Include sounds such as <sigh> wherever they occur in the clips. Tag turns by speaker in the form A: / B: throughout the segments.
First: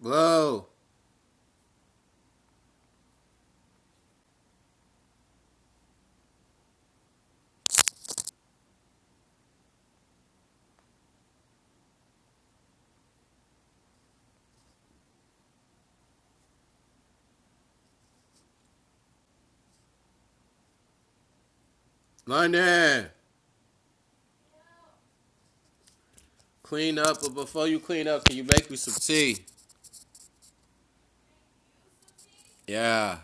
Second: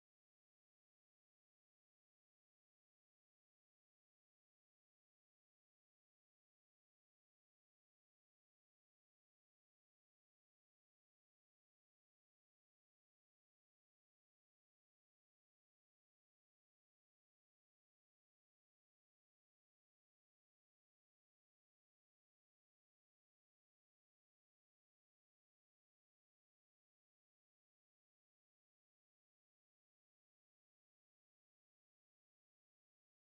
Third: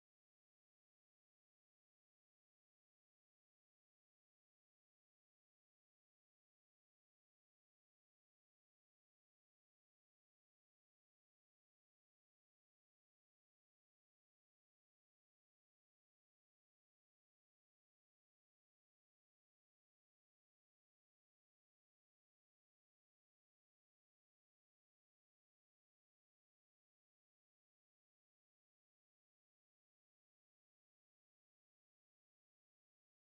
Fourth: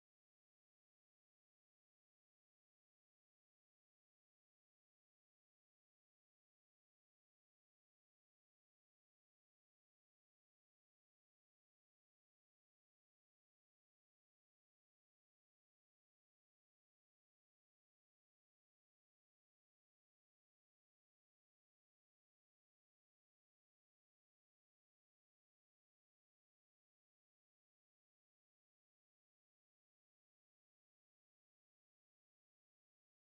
A: Blow. London. Clean up, but before you clean up, can you make me some tea? Yeah.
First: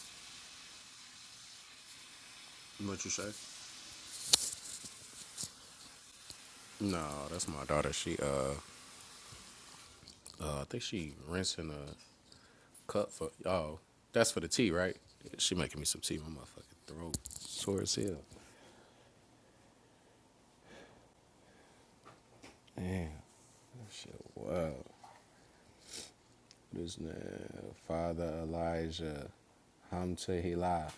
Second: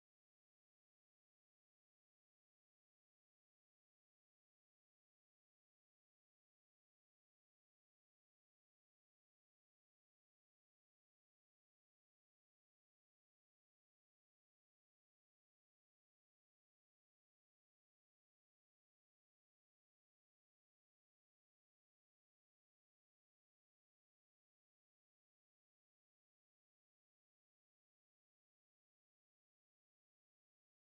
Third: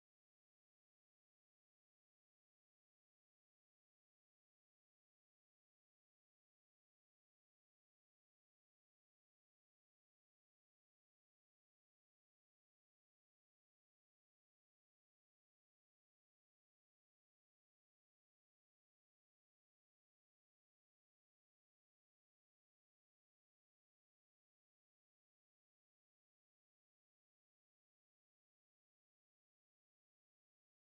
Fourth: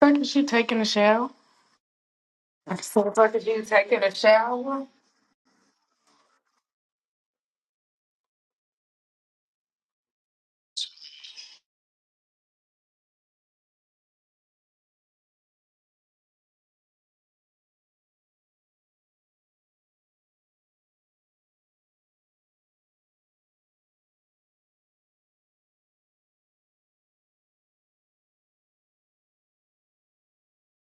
B: Fuck is you taking a shower?
A: What you
B: So
A: say?
B: fuck is you taking a shower?
A: No, that's my daughter. She uh, uh I think she rinsing a cup for oh, that's for the tea, right? She making me some tea. My motherfucking throat sore as hell. Damn, that shit. Wow. This nigga, Father Elijah Hamtehila.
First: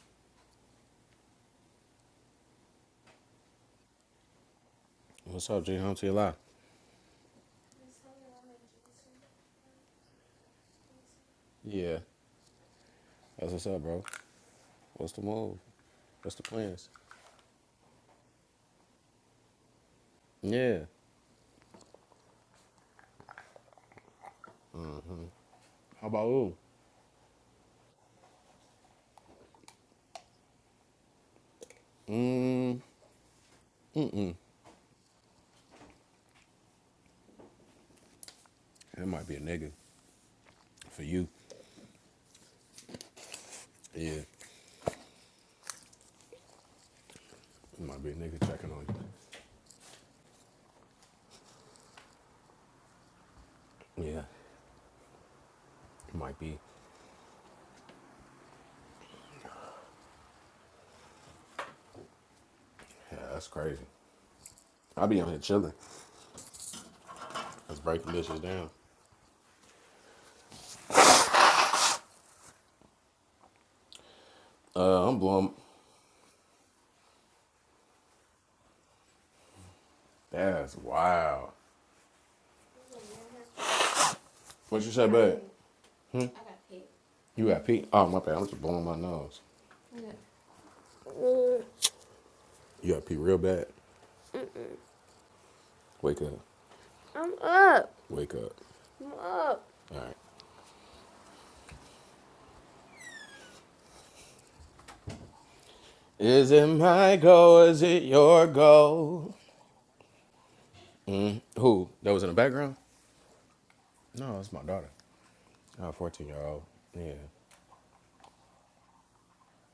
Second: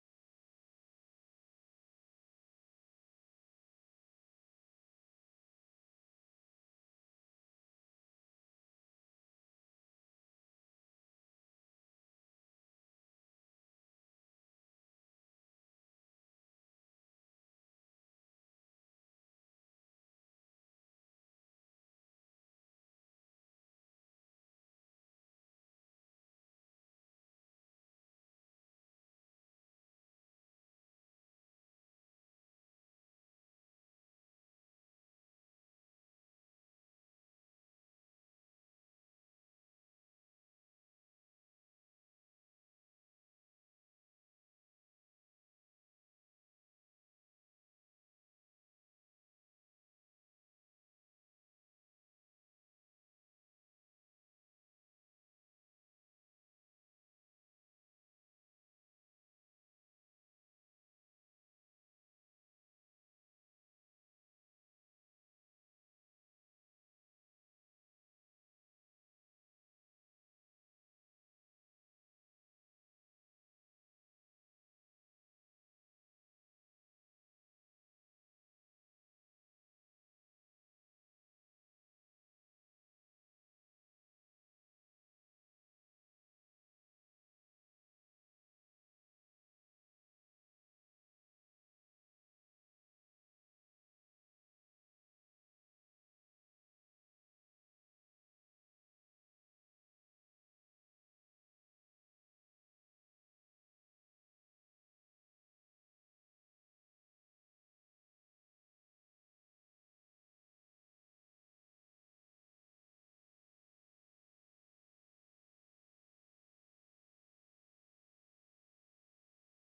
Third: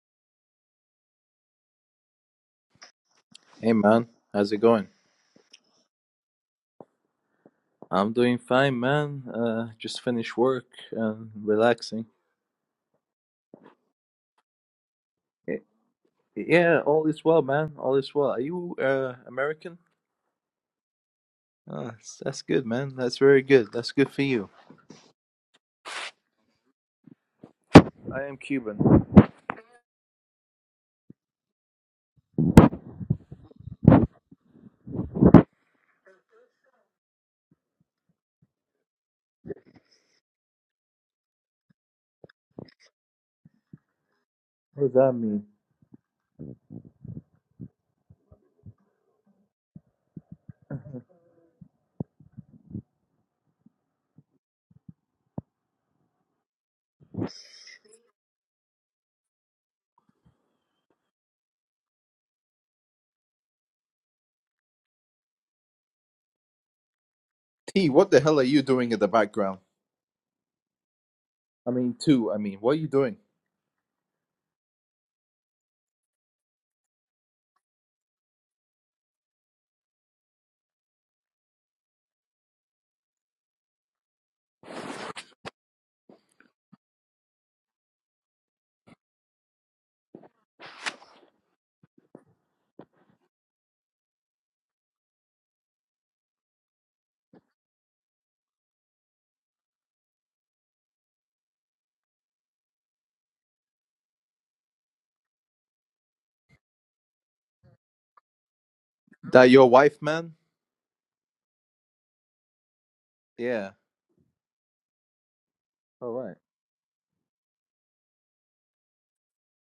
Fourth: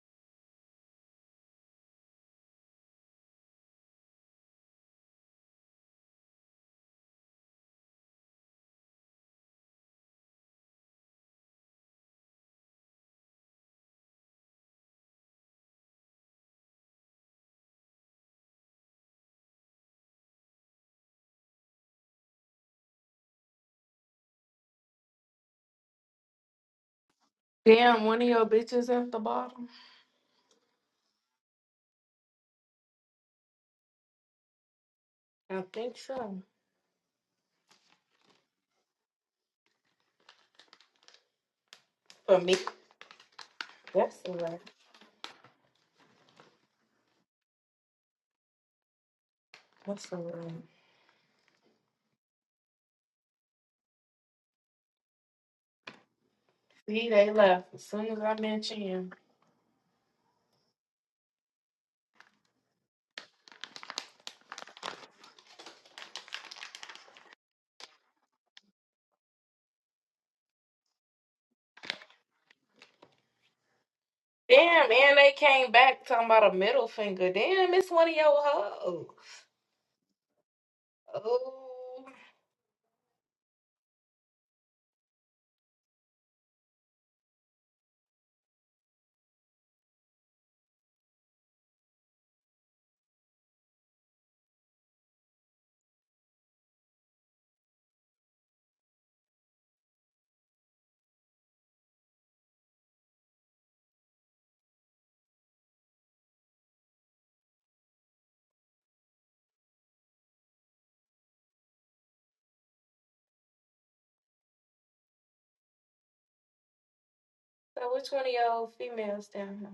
C: Hey man, how's it going?
A: What's up, G Hamtehila?
C: I'm doing fine, man. Uh, just finished work and
A: Yeah,
C: relaxing.
A: that's what's up, bro. What's the move?
C: Y-
A: What's the
C: Yeah,
A: plans?
C: all is well, man. All is well. Are you uh, American?
A: Yeah.
C: Ah, that's that's good, man. That's very good. That's good for you.
A: How about you?
B: Damn, one
C: I
B: of
C: am
B: your
C: Cuban.
B: bitches at the
C: What
B: bottom?
A: Mm,
B: I think so.
A: it might be a nigga for you.
B: For me.
A: Yeah,
B: That's
A: it
B: the right.
C: does that mean?
A: might be a nigga checking on you.
B: That's the right.
C: <laughs>
A: Yeah, it might be.
B: See, they left as soon as I mentioned him.
A: Yeah, that's crazy. I be out here chilling. Let's
C: T,
A: break
C: what the
A: this
C: hell
A: shit
C: are you
A: down.
C: doing in the background? I mean, two. I mean, what are you doing?
B: Damn,
A: Uh,
B: and
A: I'm
B: they
A: blowing.
B: came back talking about a middle finger. Damn, it's one of your hoes.
A: That's wow.
B: Oh.
A: What you say, bud? You got pee? Oh, my bad. I'm just blowing my nose. You got pee real bad. Wake up. I'm up. Wake up. I'm up. All right. Is it my goal? Is it your goal?
C: That your wife, man?
A: Mm, who? That was in the background?
C: Yeah.
A: No, it's my daughter. Uh,
C: All
A: 14
C: right.
A: year old. Yeah.
B: So which one of your females down here?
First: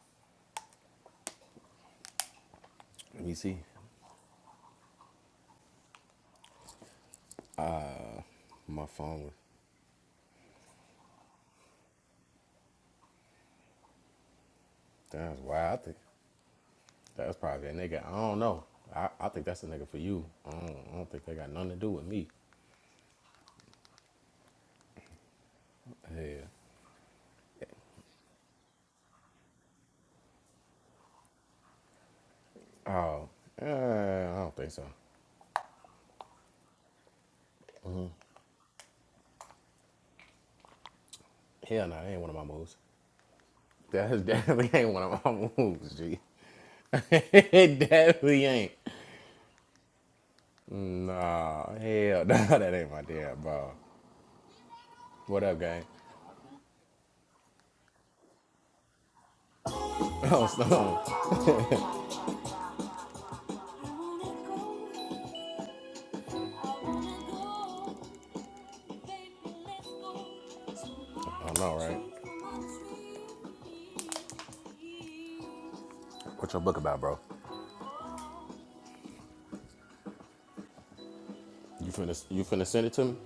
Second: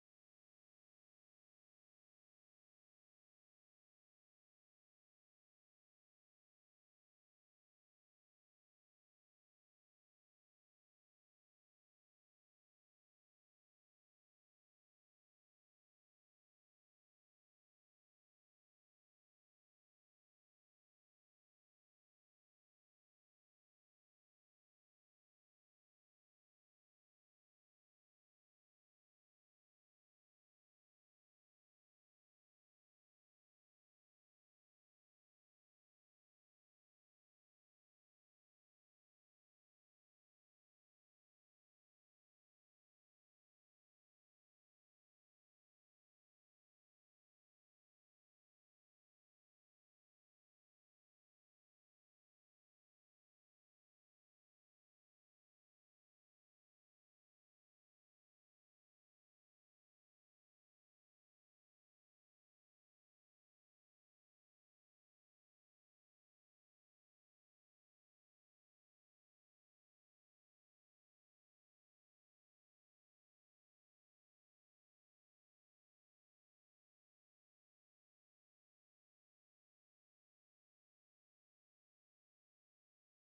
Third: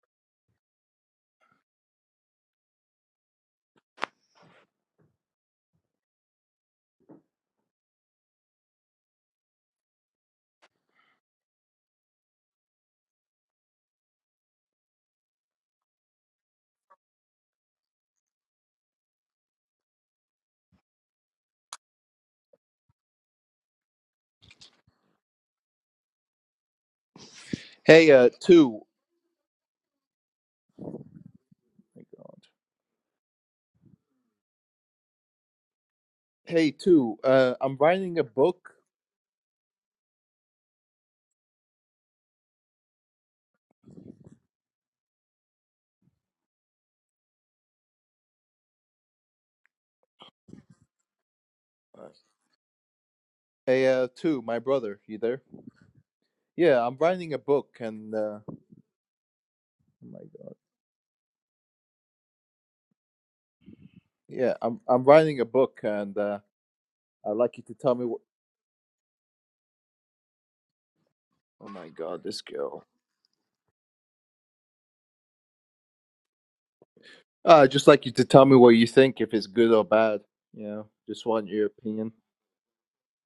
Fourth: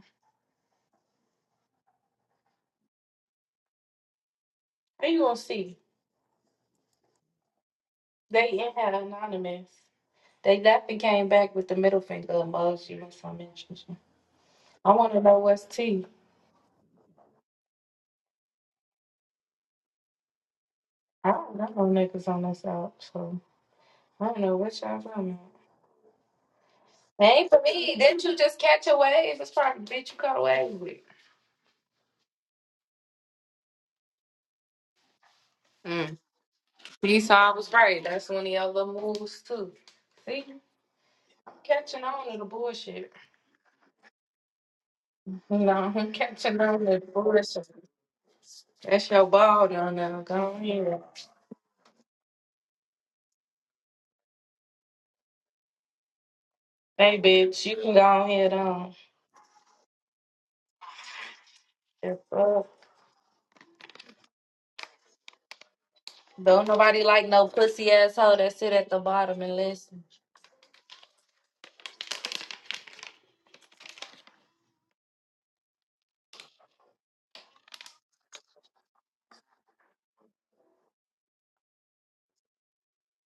A: Let me see.
B: How you gonna see? They in
A: My
B: had
A: phone was.
B: anonymous. They left and came back with the middle finger emoji or some mention. I wanna know
A: That's
B: what's
A: wild. I think
B: T.
A: that's probably a nigga. I don't know. I, I think that's a nigga for you. I don't, I don't think
B: I
A: they got
B: don't know
A: nothing to
B: no
A: do with
B: niggas
A: me.
B: on this app, so I don't know what y'all talking about.
A: Yeah.
B: Ain't for me.
C: Hey,
B: Didn't
C: uh,
B: you just
C: two.
B: catch a wave? It's probably the bitch you caught a wave with.
C: Thank God.
A: Oh, uh, I don't think so.
B: Mm.
C: Hey, two.
B: You saw I
C: Uh,
B: was
C: I'm
B: right.
C: writing a
B: That's one of your
C: book.
B: little moves too. See,
A: Hell no,
B: catching
A: that ain't one
B: on
A: of
B: to
A: my
B: the
A: moves.
B: bullshit.
A: That <laughs> definitely ain't one of my
B: No,
A: moves,
B: <laughs> I'm
A: G.
B: catching on to the
A: <laughs>
B: bullshit.
A: it definitely ain't.
B: That's your ball down there. Go on here.
A: Nah,
C: Uh,
A: hell no, <laughs> that ain't my damn ball.
C: Hey, uh, two. My brother, you there?
A: What up, gang?
C: Yeah, I'm
B: Hey,
C: writing a
B: bitch, you
C: book,
B: can go
C: and
B: on
C: uh,
B: here down.
C: oh
A: <laughs>
C: my
A: Oh,
C: god,
A: Stone.
B: Yes, sir.
C: yeah, I'm I'm writing a book, and uh,
B: Don't nobody like
C: I'd
B: no
C: like you to
B: pussy
C: tell me. What,
B: asshole that sit at the bottom and listen.
A: I
C: oh
A: know,
C: my
A: right?
C: god, this girl.
A: What's your book about, bro?
C: Uh, I'd just like you to tell me what you think, if it's good or bad. You know, just want your
A: You
C: opinion.
A: finna you finna send it to me?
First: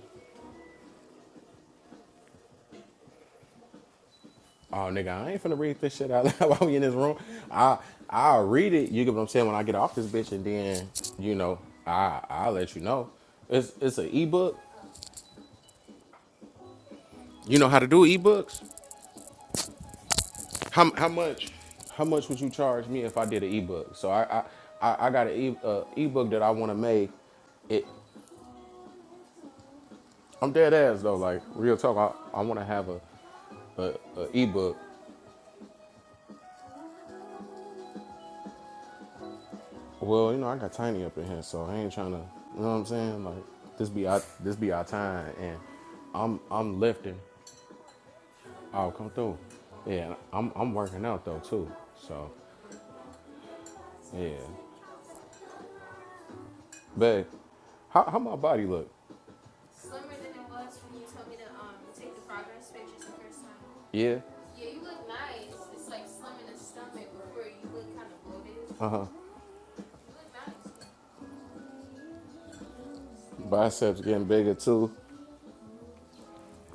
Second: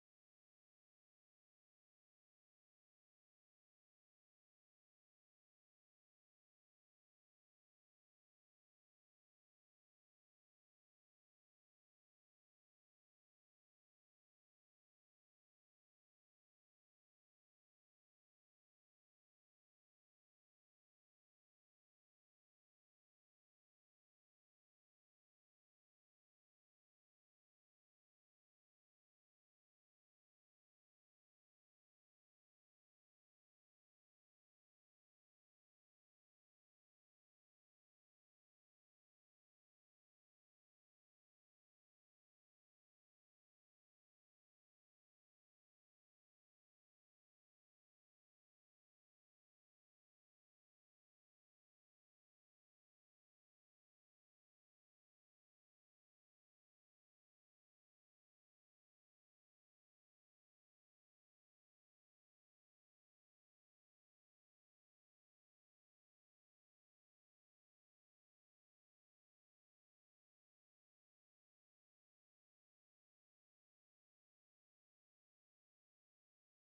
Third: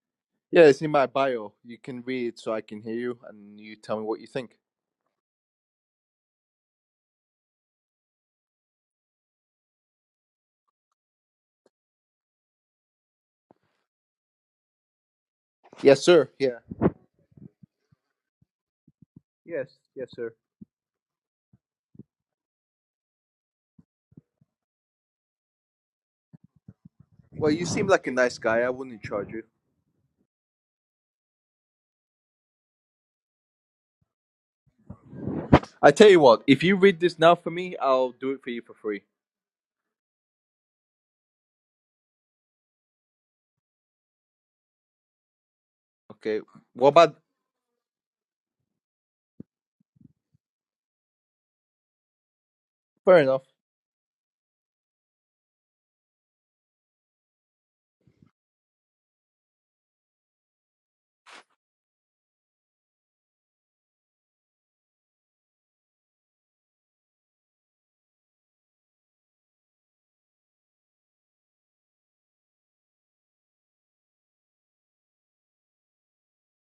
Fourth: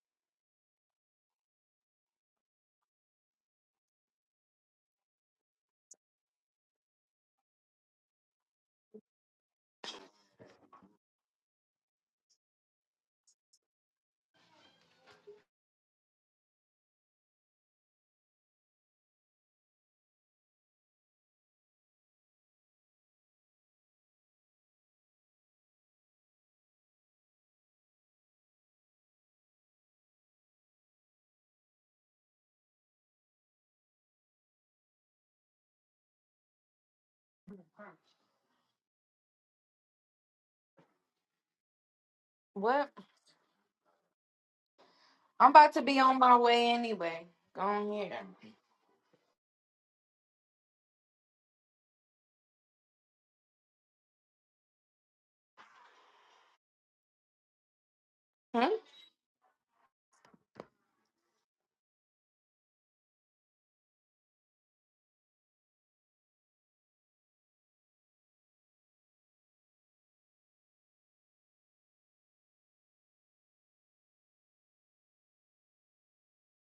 C: Yeah, it's in my bio. You can read it so I can hear you, and you tell me what you think.
A: Oh nigga, I ain't finna read this shit out loud <laughs> while we in this room. I I'll read it, you get what I'm saying, when I get off this bitch and then, you know, I I'll let you know. It's it's an ebook.
C: Yes, sir. Yeah.
A: You know how to do ebooks?
C: Yes, yes, sir.
A: How how much how much would you charge me if I did an ebook? So I I I I got an e, uh, ebook that I want to make.
C: Well, you
A: it.
C: seem like a nice guy. I wouldn't charge you.
A: I'm dead ass though. Like real talk, I, I want to have a, a, a ebook.
C: I tell you what, if you read this now for me, I'll do it for you for free.
A: Well, you know, I got tiny up in here, so I ain't trying to. You know what I'm
B: What?
A: saying? Like this be our this be our time,
B: I'm
A: and
B: about to be on my
A: I'm
C: Okay.
B: way
A: I'm
C: What about?
A: lifting.
B: anyway. Go on here.
A: I'll come through. Yeah, I'm I'm working out though too. So
C: Fair enough.
A: yeah, but how how my body
B: Hmm?
A: look? Yeah. Uh huh. Biceps getting bigger too.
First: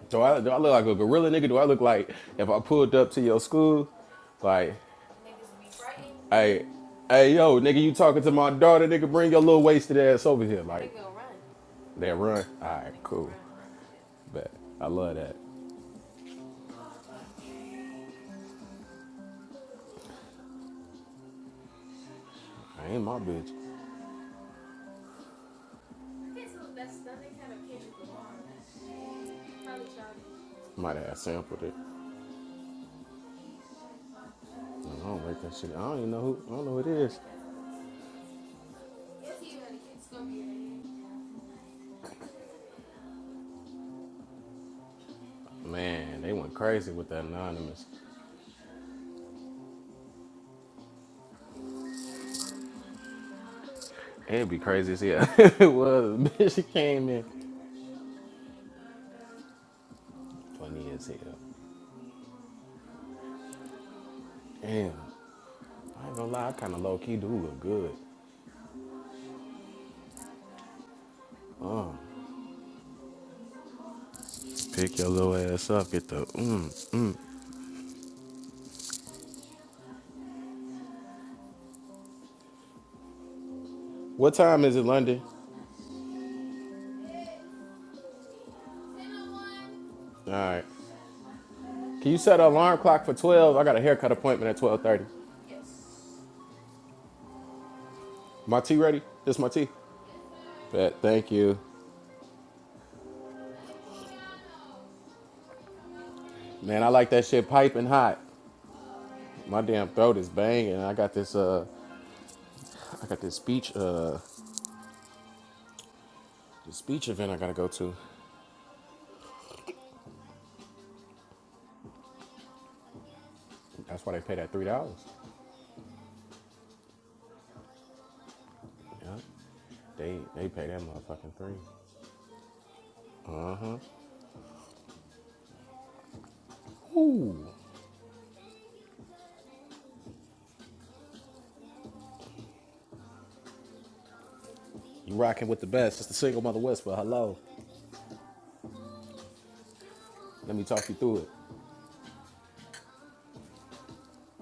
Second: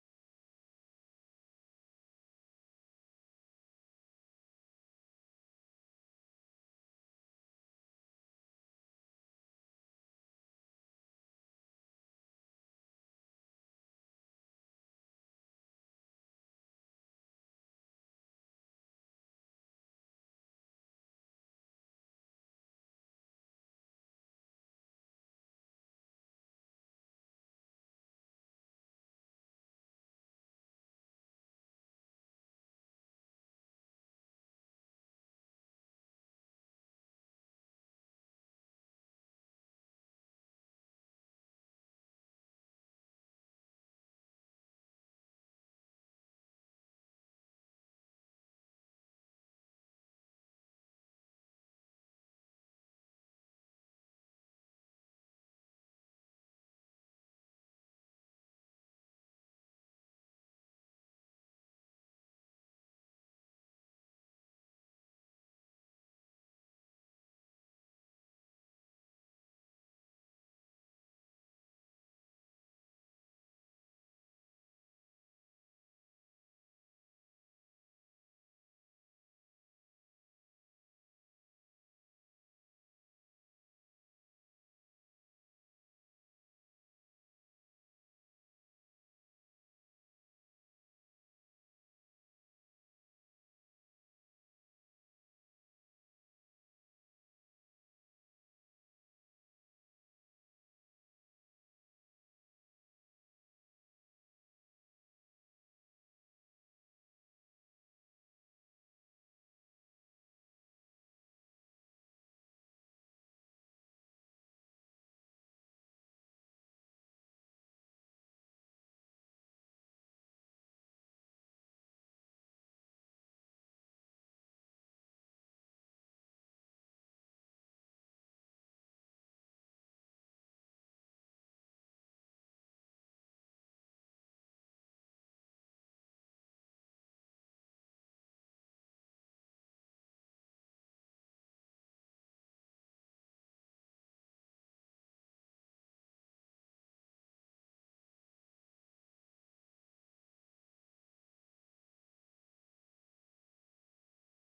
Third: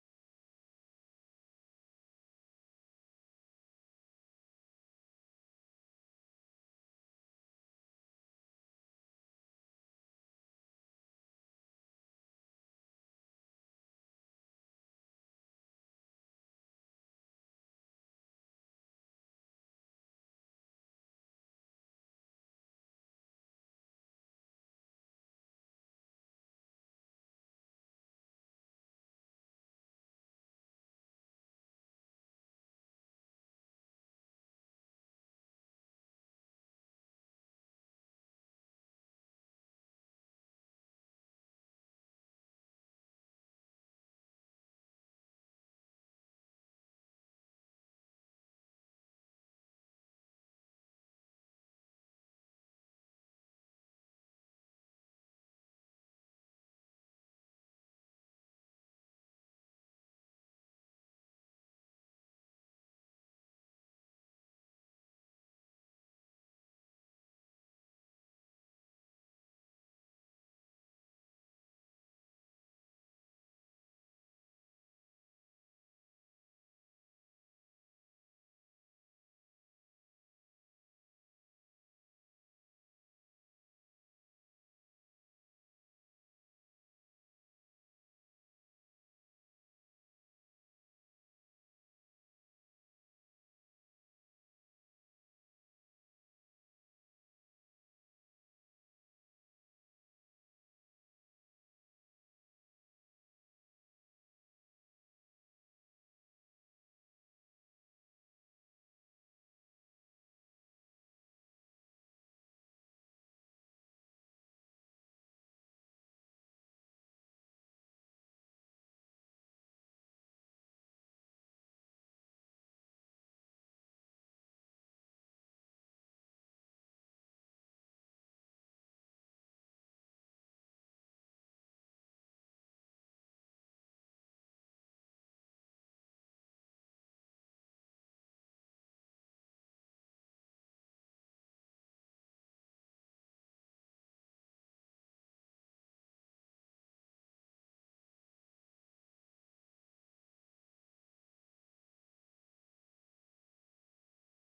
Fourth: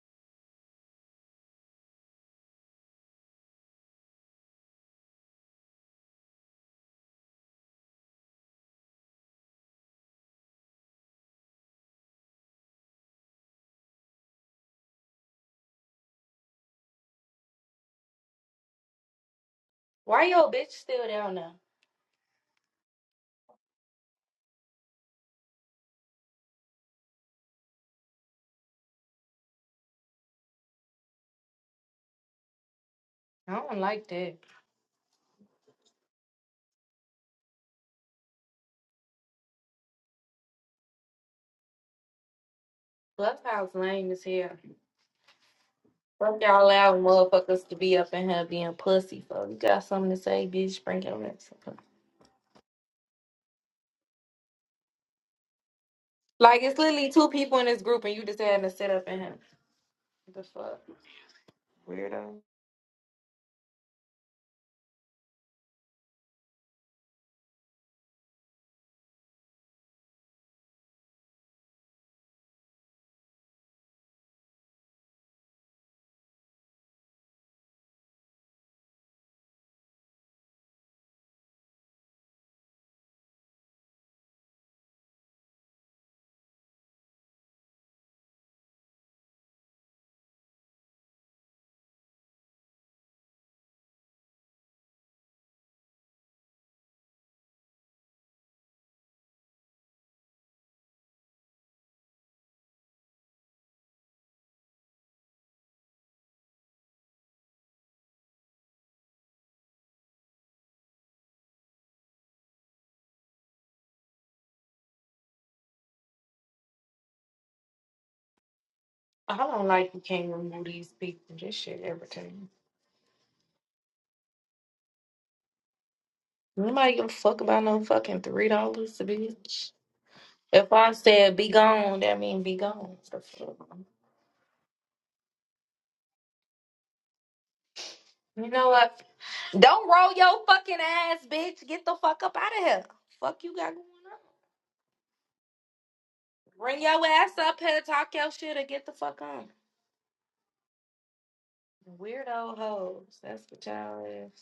A: Do I do I look like a gorilla nigga? Do I look like if I pulled up to your school, like? Hey, hey, yo, nigga, you talking to my daughter? Nigga, bring your little wasted ass over here. Like, they run. All right, cool. run. Bet. I love that.
B: Why your bitch still down there?
A: I ain't my bitch. Might have sampled it.
B: I don't like that.
A: I don't like that shit. I don't even know who. I don't know who it is.
B: Clubhouse lame is here.
A: Man, they
B: Fuck
A: went
B: y'all
A: crazy
B: allowing
A: with the
B: motherfuckers to
A: anonymous.
B: be up in here being pussy Fuck. You got something to say, bitch? Bring your ass
A: It'd be crazy as hell. <laughs> it was. Bitch, she
B: Like it's
A: came
B: literally
A: in.
B: two people in this group, and you just had to sit up in here. What The fuck,
A: Funny as hell.
B: weirdo.
A: Damn. I ain't gonna lie. I kind of low key do look good. Um, pick your little ass up. Get the. Mm. What time is it, London? All right. Can you set an alarm clock for 12? I got a haircut appointment at 12:30. My tea ready? This my tea. Bet. Thank you. Man, I like that shit piping hot. My damn throat is banging. I got this uh I got this speech uh this speech event I gotta go to.
B: I don't like you can't remove these people. This shit irritating.
A: That's why they pay that three dollars.
B: Nobody give a fuck about no fucking three dollars,
A: Yeah.
B: bitch.
A: They they pay
B: If
A: that
B: I
A: motherfucking
B: said be
A: three.
B: gone, that mean be gone. The fuck?
A: Uh-huh. Ooh.
B: You know what? Don't roll your fucking ass, bitch. Get the fuck up out of here. Fuck you got going on.
A: You rocking with the best. It's the single mother
B: Bring
A: west, but
B: your ass
A: hello.
B: up here, talk your shit, and get the fuck on.
A: Let me talk you through it.
B: Weirdo hoes. That's what y'all is.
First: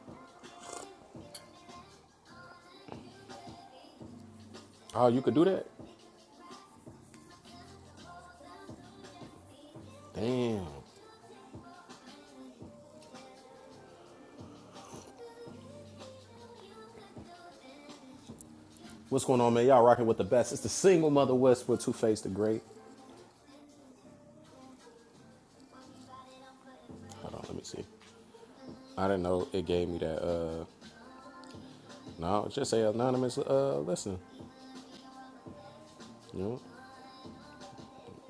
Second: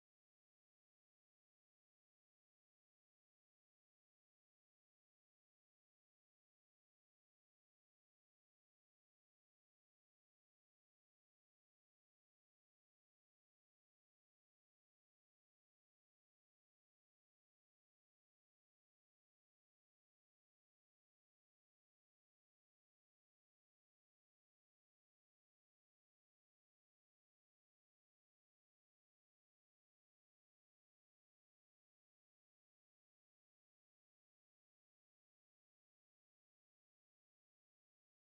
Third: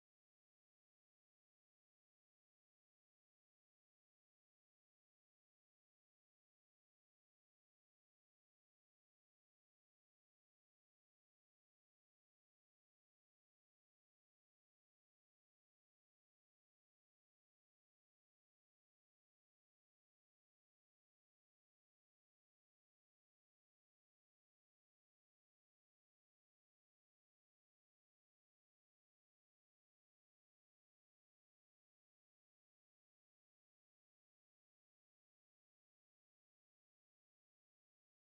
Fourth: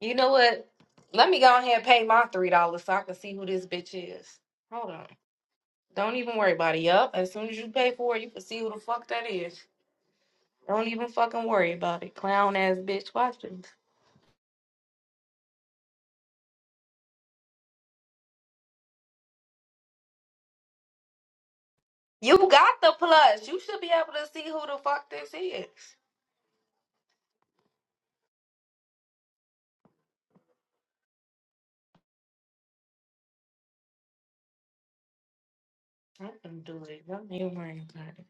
B: You know what? Let me go ahead and pay my three dollars so I can see who this bitch is. Hold on.
A: Oh, you could do that?
B: Don't even worry about it. Yup. As soon as you pay for it, you can see who the fuck that is.
A: Damn.
B: Don't even fucking worry about it. Clown ass bitch. Watch this.
A: What's going on, man? Y'all rocking with the best. It's the single mother west with Two Face the
B: You
A: Great.
B: got the plus. You should be able to see who the fuck this is.
A: Hold on, let me see. I didn't know it gave me that. Uh, no, just say anonymous. Uh, listen,
B: I
A: you know.
B: can do it. Don't even worry about it.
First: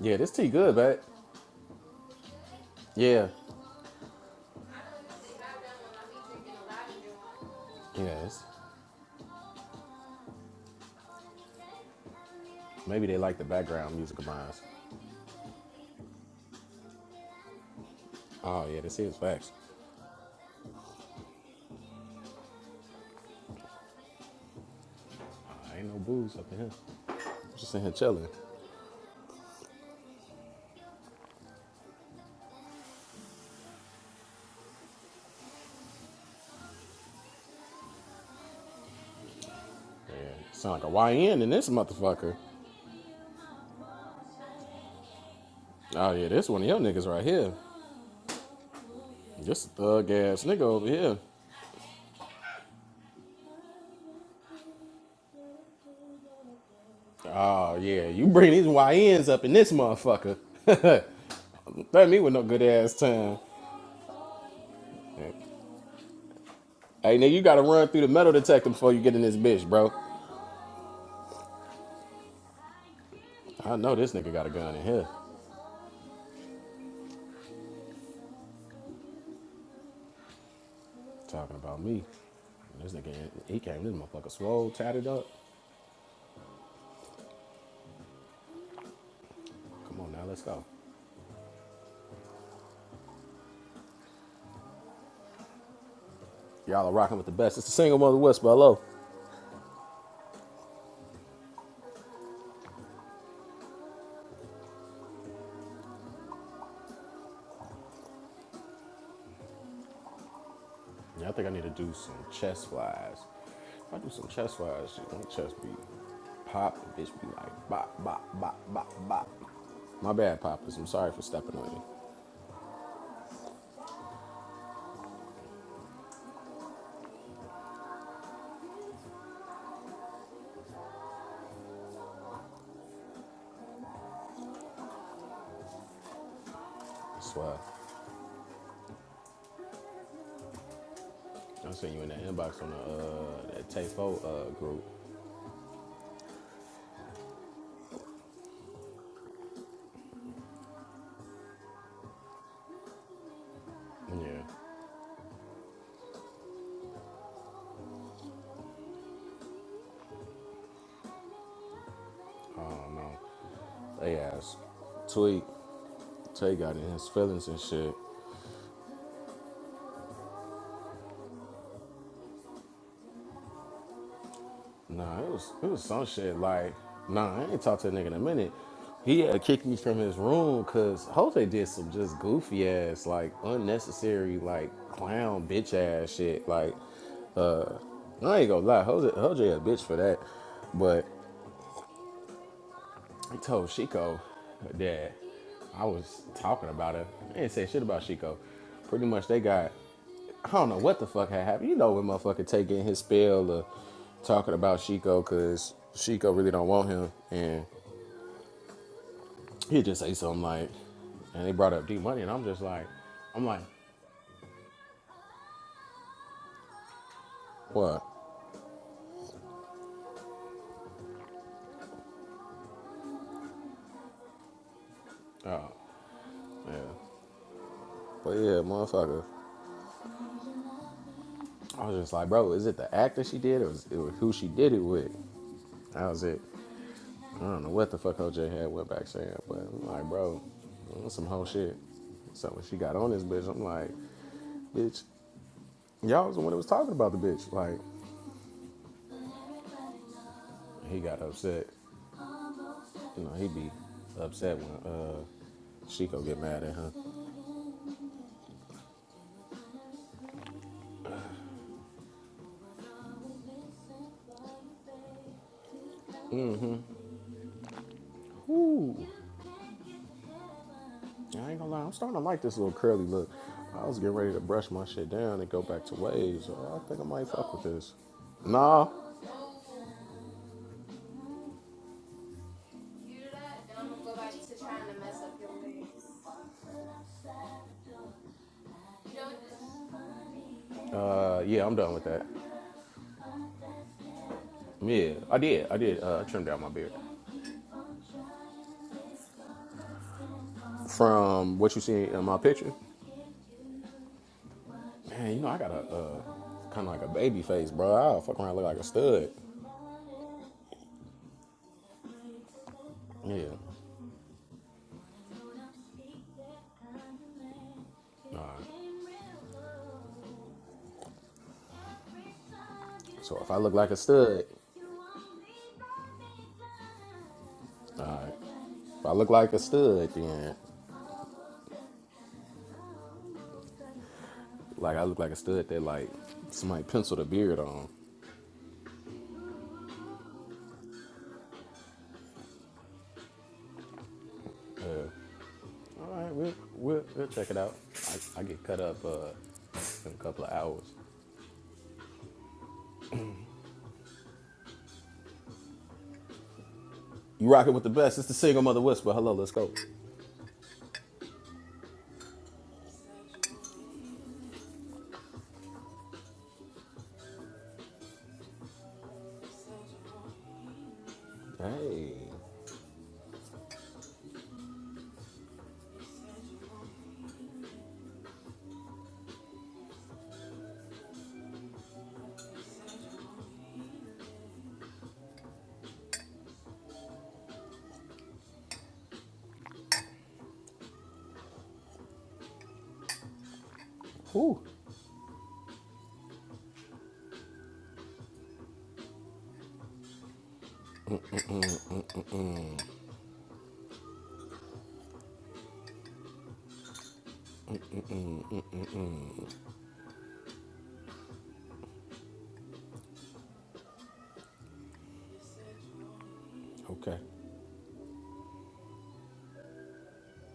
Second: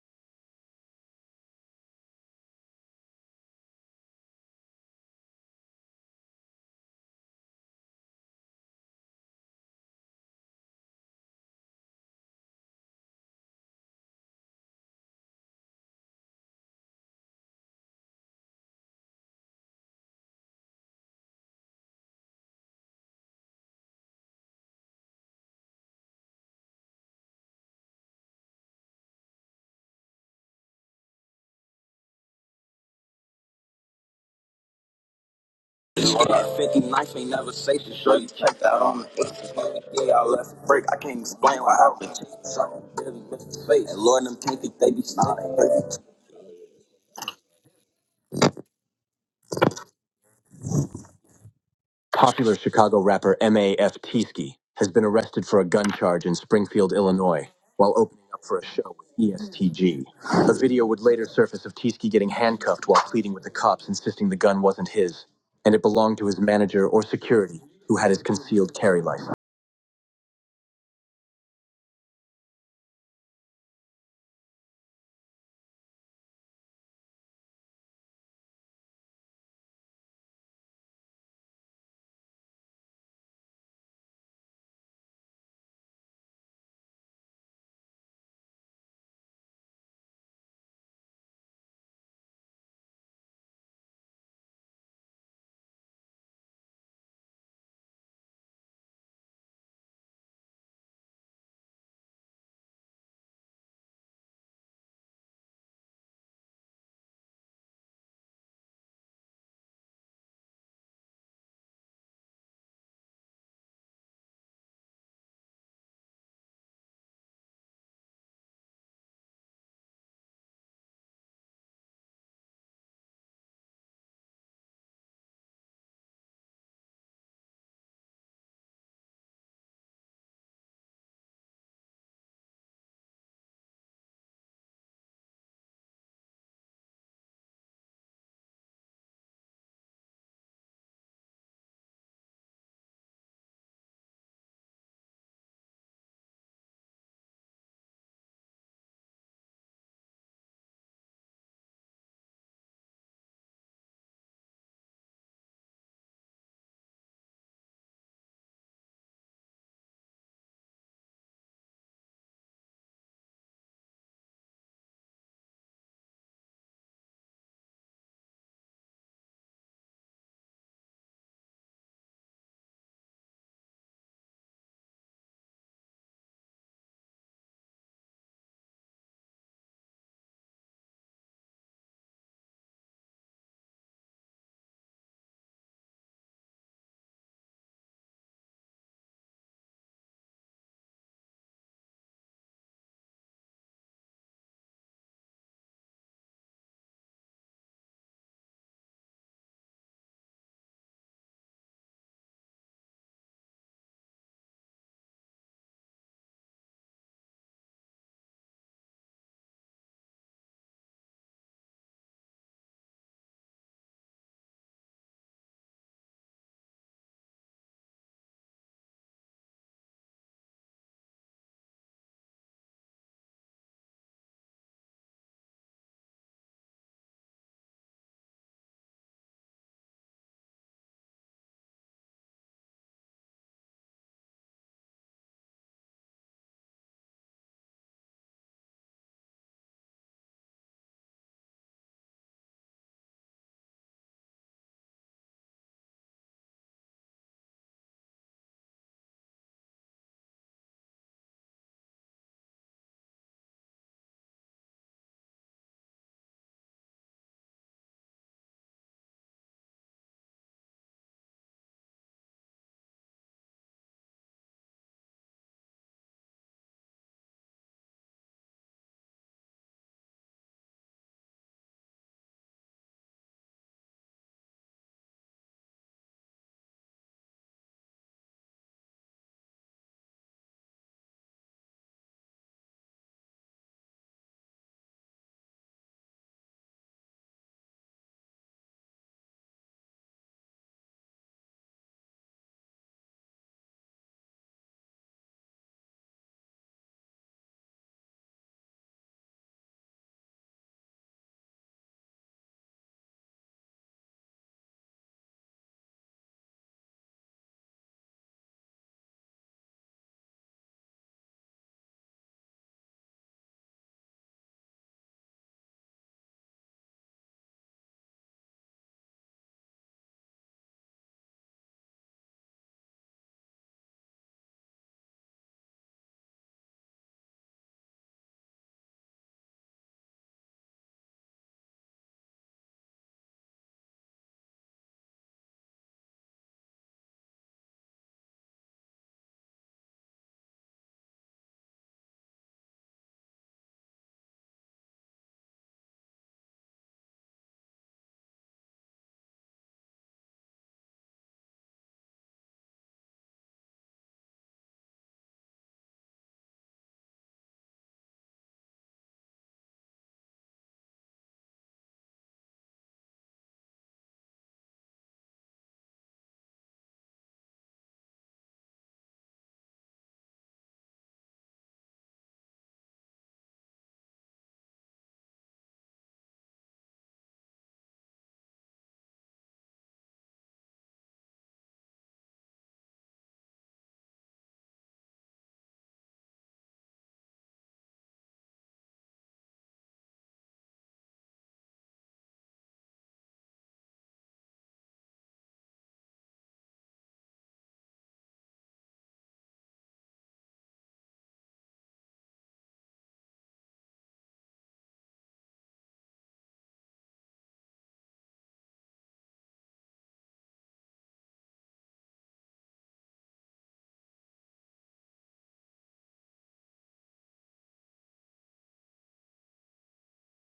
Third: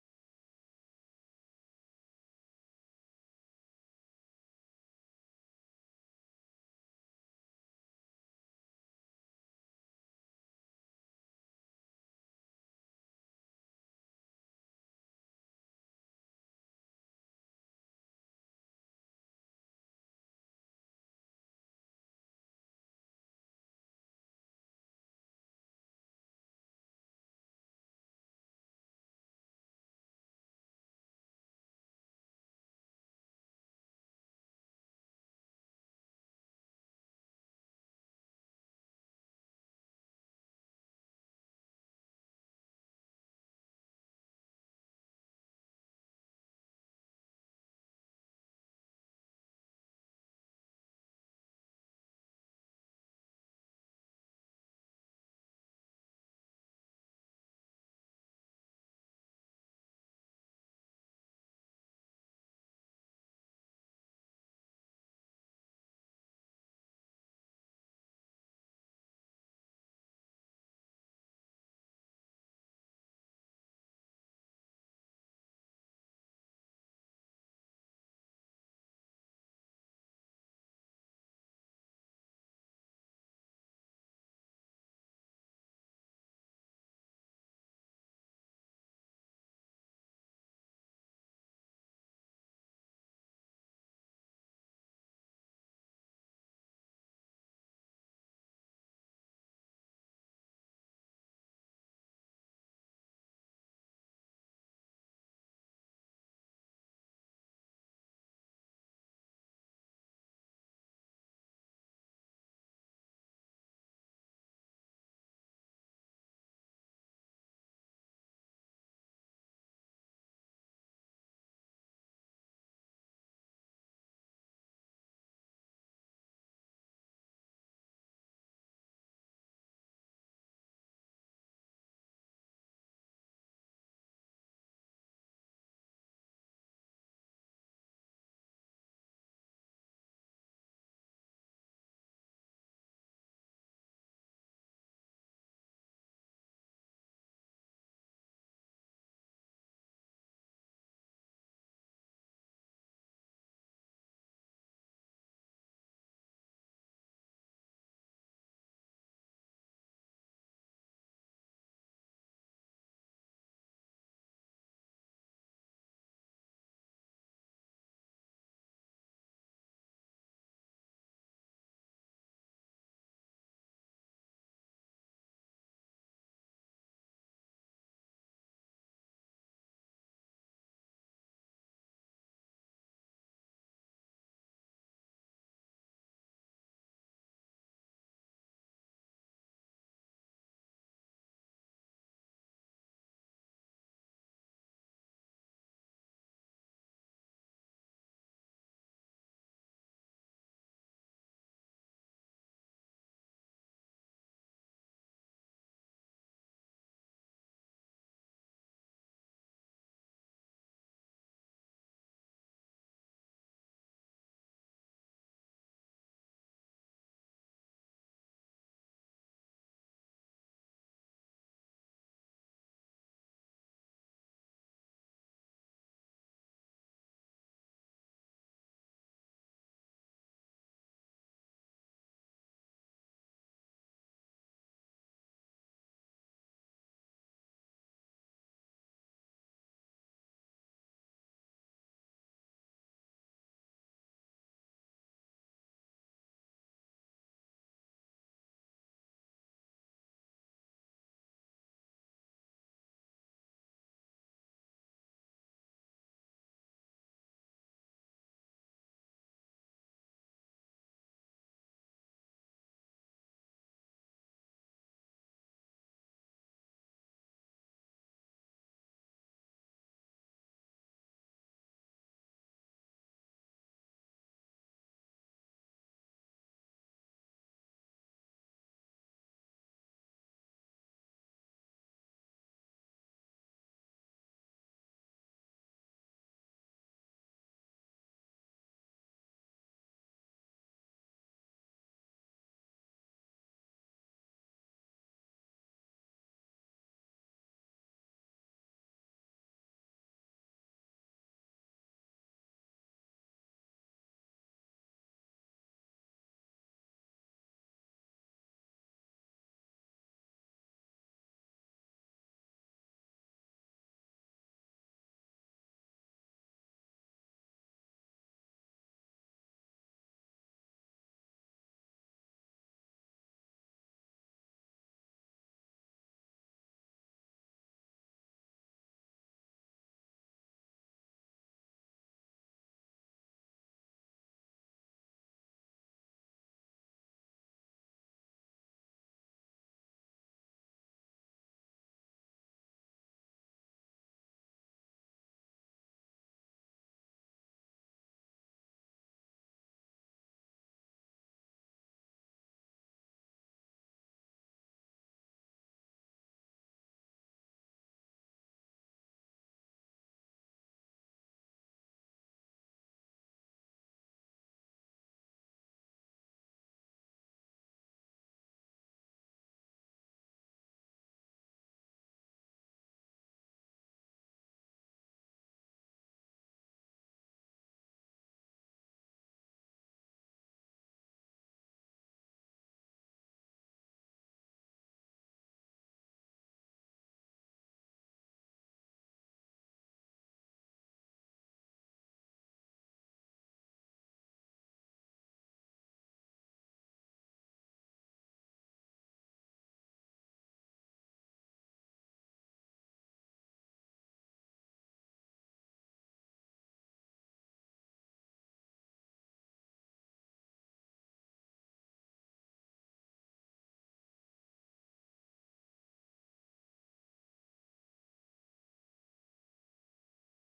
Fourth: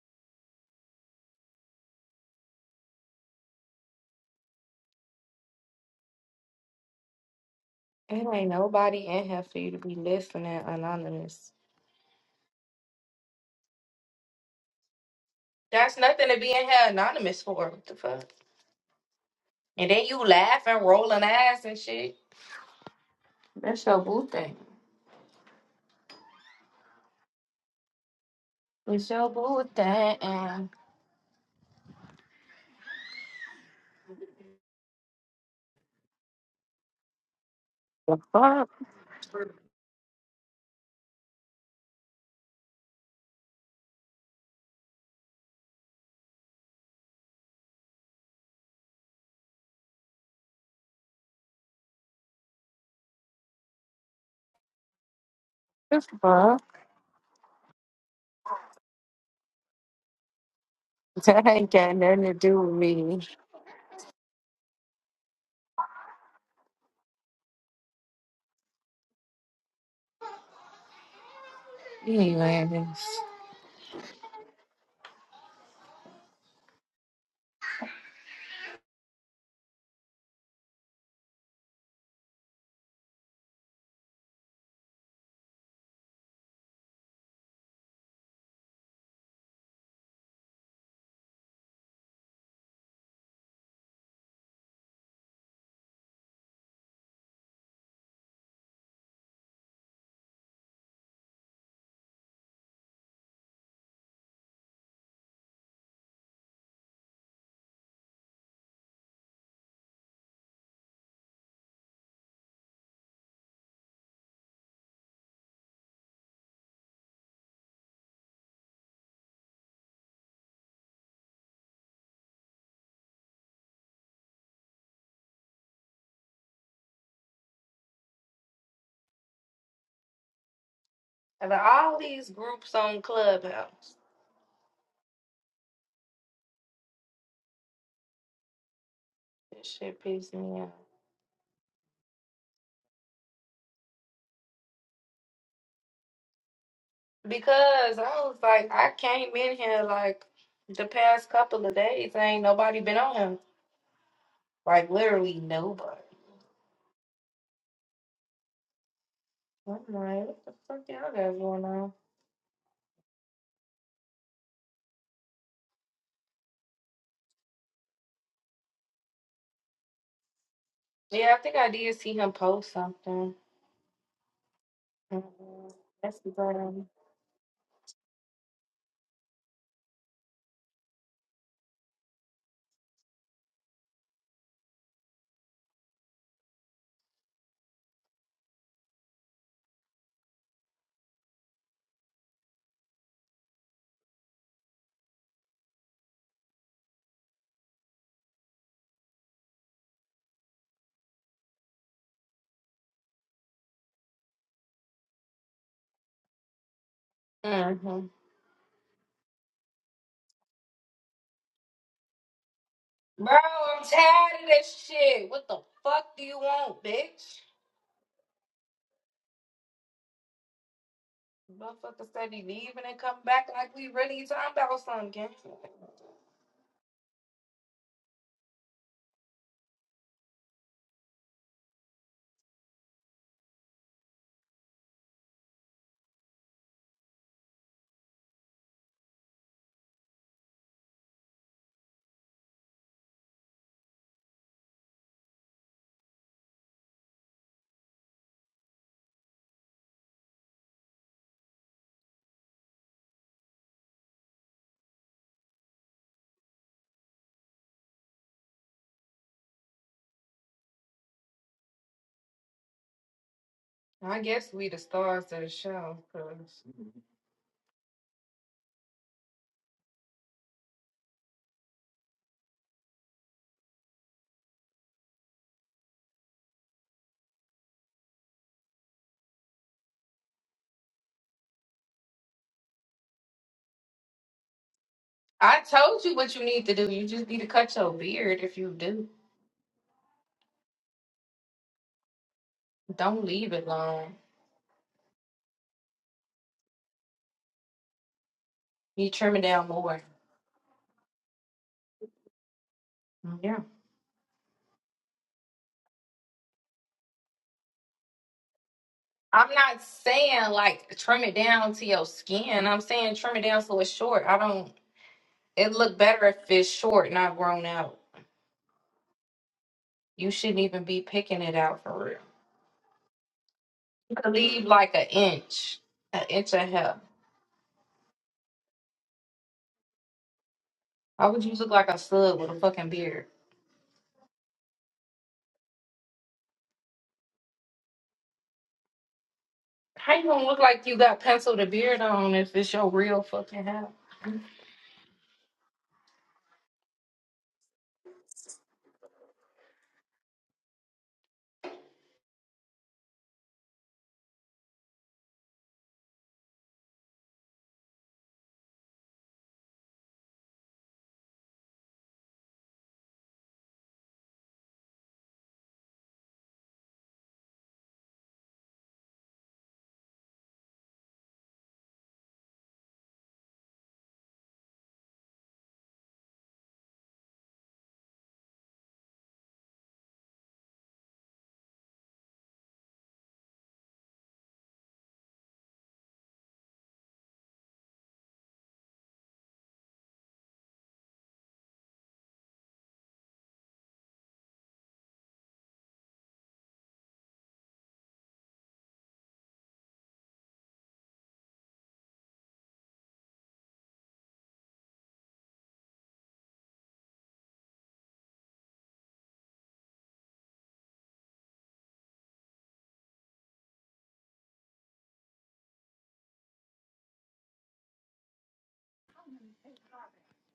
A: Yeah, this tea good, but yeah, yeah.
B: It
A: It's,
B: ain't nobody in here for you to be listening anonymous.
A: maybe they like the background music of mine.
B: That's nothing to be in here anonymous for. What the fuck?
A: Oh yeah, this is facts.
B: And then you laughing, rolling ass and shit. That's your boo thing.
A: Uh, ain't no booze up in here. Just in here chilling.
B: It's your boo thing. and-
D: 50 nights ain't never safe to show
B: The
D: you checked
B: fuck?
D: out on me.
A: Yeah,
D: Yeah, I left a
A: sound
D: break. I
A: like a
D: can't
A: YN in
D: explain
A: this
D: what happened.
A: motherfucker.
D: Something really missed his face. And Lord, them can't think they be snotting.
A: Oh yeah, this one of your niggas right here. This thug ass nigga over here.
D: Popular Chicago rapper M.A.F. Tieske has been arrested for a gun
B: This
D: charge in
B: fuck? <laughs>
D: Springfield, Illinois,
A: Oh
D: while
A: yeah,
D: opening
A: you
D: up
A: bring
D: for a
A: these
D: show with
A: YNs
D: E
A: up
D: S
A: in
D: T
A: this
D: G.
A: motherfucker.
D: A video would
A: <laughs>
D: later
B: That
D: surface
B: ain't
D: of
B: got
A: Throw
D: Tieske
A: me
B: nothing
D: getting
A: with
B: to
A: no
B: do
A: good
B: with
D: handcuffed
A: ass
D: while
B: me.
D: pleading
A: time.
D: with the cops, insisting the gun wasn't his
A: Yeah,
D: and it belonged to his manager or
A: Hey, nigga, you
D: security,
A: gotta run
D: who
A: through
D: had
A: the
D: his
A: metal detector
D: concealed
A: before you
D: carry
A: get in
D: license.
A: this bitch, bro.
B: You ain't laughing.
A: I know this nigga got a gun in here. Talking about me. This nigga, he came, this motherfucker swole, tatted up. Come on now, let's go. Y'all are rocking with the best. It's the single mother West by Low. Yeah, I think I need to do some chest flies. If I do some chest flies, shit, my chest be pop, the bitch be like bop, bop, bop, bop, bop. My bad, Poppers. I'm sorry for stepping on you.
B: Out of all these groups on Clubhouse,
A: I swear.
B: this shit pisses me off.
A: I seen you in that inbox on the uh, that Tay Fo uh, group.
B: Because I was like, I came in here like the past couple of days, ain't nobody been on him.
A: Yeah.
B: Like literally nobody. I'm like, what the fuck y'all got going on?
A: I don't know. They asked Tweet. Tay got in his feelings and shit.
B: Yeah, I think I did see him post something.
A: Nah, it was it
B: Mhm.
A: was some
B: That's the
A: shit like,
B: problem.
A: nah, I ain't talked to a nigga in a minute. He had kicked me from his room because Jose did some just goofy ass, like unnecessary, like clown bitch ass shit. Like, I ain't gonna lie, Jose, Jose a bitch for that. But I told Chico that I was talking about her. I didn't say shit about Chico. Pretty much they got I don't know what the fuck had happened. You know when motherfucker taking his spell or talking about Shiko because Shiko really don't want him, and
B: Mm-hmm.
A: he just say something like, and they brought up D Money, and I'm just like,
B: Bro,
A: I'm like,
B: I'm tired of this shit. What the fuck do you want, bitch?
A: what?
B: Motherfucker said he leaving and come back like we really talking about something.
A: Yeah, but yeah, motherfucker. I was just like, bro, is it the act that she did, or is it who she did it with? That was it. I don't know what the fuck OJ had went back saying, but I'm like, bro, that's some whole shit. So when she got on this bitch, I'm like, bitch, y'all was the one that was talking about the bitch, like. He got upset. You know, he be upset when uh Chico get mad at him.
B: I guess we the stars of the show, cuz.
A: Ooh, I ain't gonna lie, I'm starting to like this little curly look. I was getting ready to brush my shit down and go back to waves. Oh, I think I might fuck with this. Nah.
B: I told you what you need to do. You just need to cut your beard if you do.
A: Uh, yeah, I'm done with that.
B: Don't leave it long.
A: Yeah, I did. I did. Uh, I trimmed down my beard.
B: You trim it down more.
A: From what you see in my picture,
B: Yeah.
A: man, you know I got a uh, kind of like a baby face, bro. I'll fuck around and look like a stud.
B: I'm not saying like trim it down to your skin. I'm saying trim it
A: Yeah.
B: down so it's short. I don't it look better if it's short, not grown out.
A: All right.
B: You shouldn't even be picking it out for real.
A: So if I look like a
B: You could
A: stud,
B: leave like an inch. An inch and a half.
A: Alright. If I look like a stud, then
B: How would you look like a stud with a fucking beard?
A: like I look like a stud that like somebody penciled a beard on.
B: How you gonna look like you got penciled a beard on if it's your real fucking hair?
A: Uh, all right, we'll, we'll we'll check it out. I, I get cut up uh, in a couple of hours. You rocking with the best. It's the single mother whisper. Hello, let's go. Hey. Whew. Okay.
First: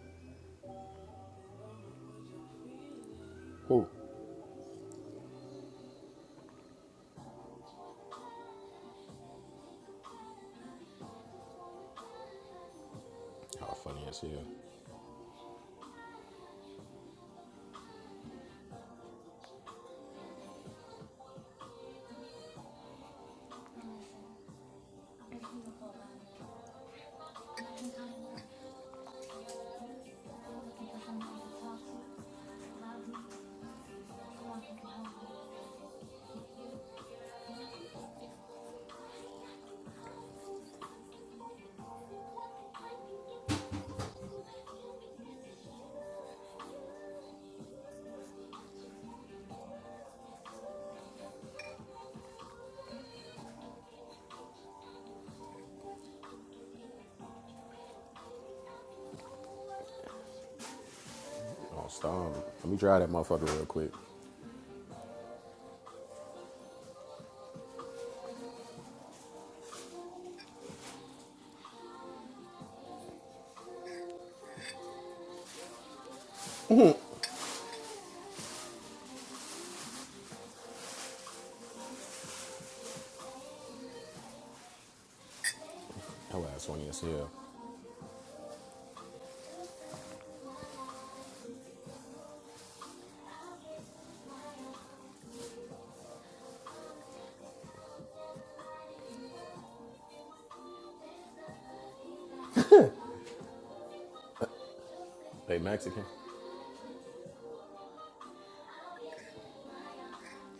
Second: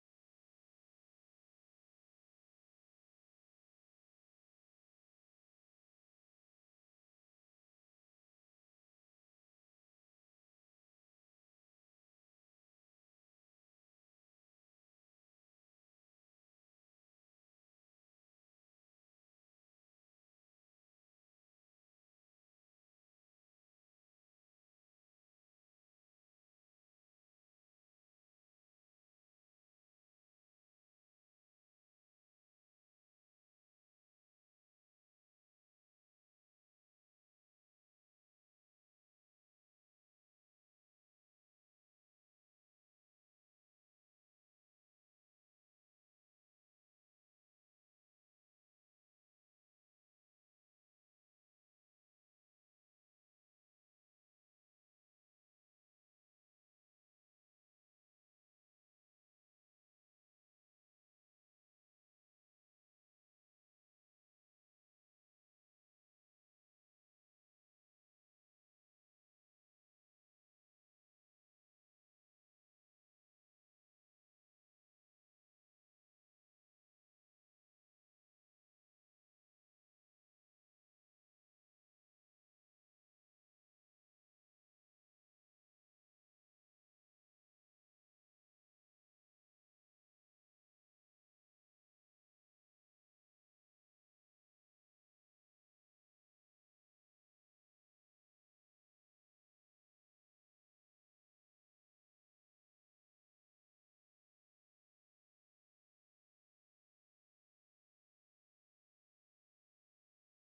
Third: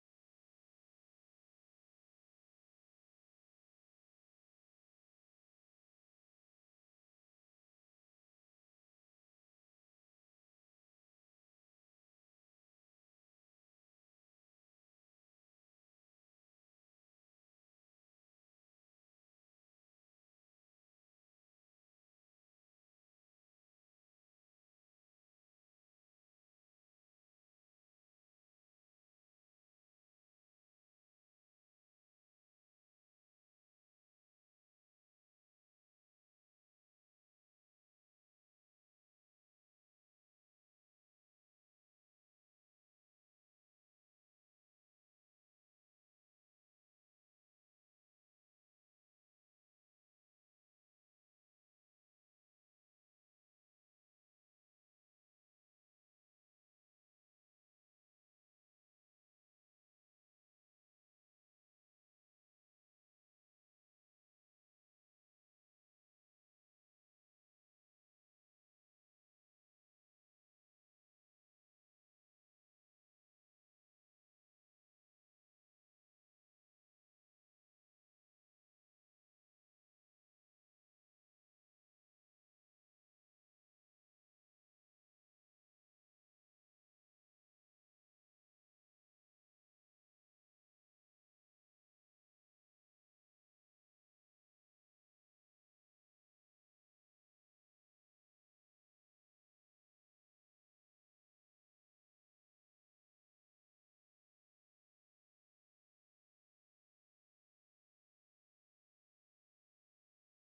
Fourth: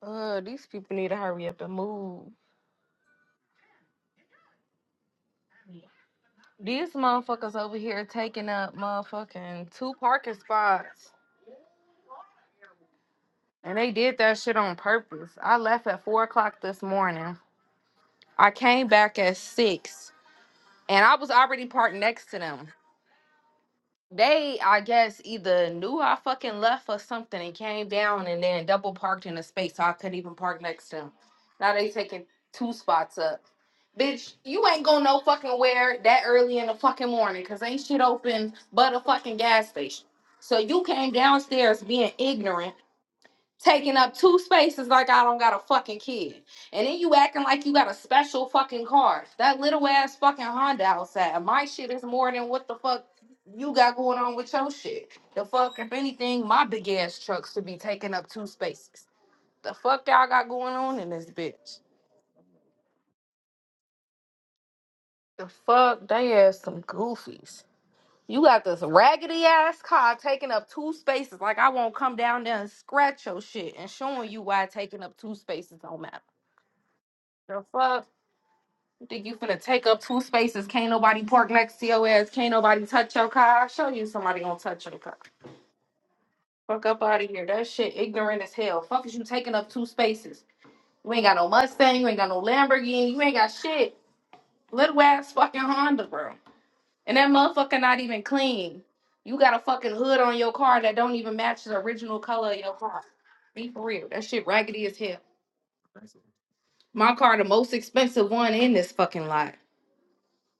B: Uh, these people need to hurry up and move.
A: Whew.
B: These motherfuckers over here taking up motherfucking two parking spots. And
A: How
B: they
A: funny
B: did
A: is here.
B: that shit on purpose. I left at four o'clock this morning. I came back at six. And I was already parked next to them. they I guess either knew I fucking left or something and came down and then double parked in a space so I couldn't even park next to them. Now they taking two spots up. Bitch, you ain't going no fucking where that early in the fucking morning because ain't shit open but a fucking gas station. So you came downstairs being ignorant taking up two spaces like I don't got a fucking kid. And then you acting like you got a special fucking car. That little ass fucking Honda outside. My shit is more than what the fuck you got going on with your shit. The fuck, if anything, my big ass truck should be taking up two spaces. The fuck y'all got going on in this bitch?
A: Oh, stop. Let me try that motherfucker real quick.
B: The fuck, they ass some goofies. You got this raggedy ass car taking up two spaces. Like I won't come down there and scratch your shit and showing you why taking up two spaces don't matter. The fuck? Think you finna take up two spaces? Can't nobody park next to your ass. Can't nobody touch your car. I'll show you somebody gonna touch your car.
A: How ass
B: Fuck
A: funny is
B: up out
A: here.
B: of here. That shit ignorant as hell. Fuck is you taking up two spaces? You ain't got no Mustang. You ain't got no Lamborghini. You ain't got shit. Little ass fucking Honda, bro. And that motherfucker not even clean. You got a fucking hood on your car that don't even match the original color of your car. Be for real. That shit raggedy as hell.
A: They Mexican.
B: My car, the most expensive one in this fucking lot.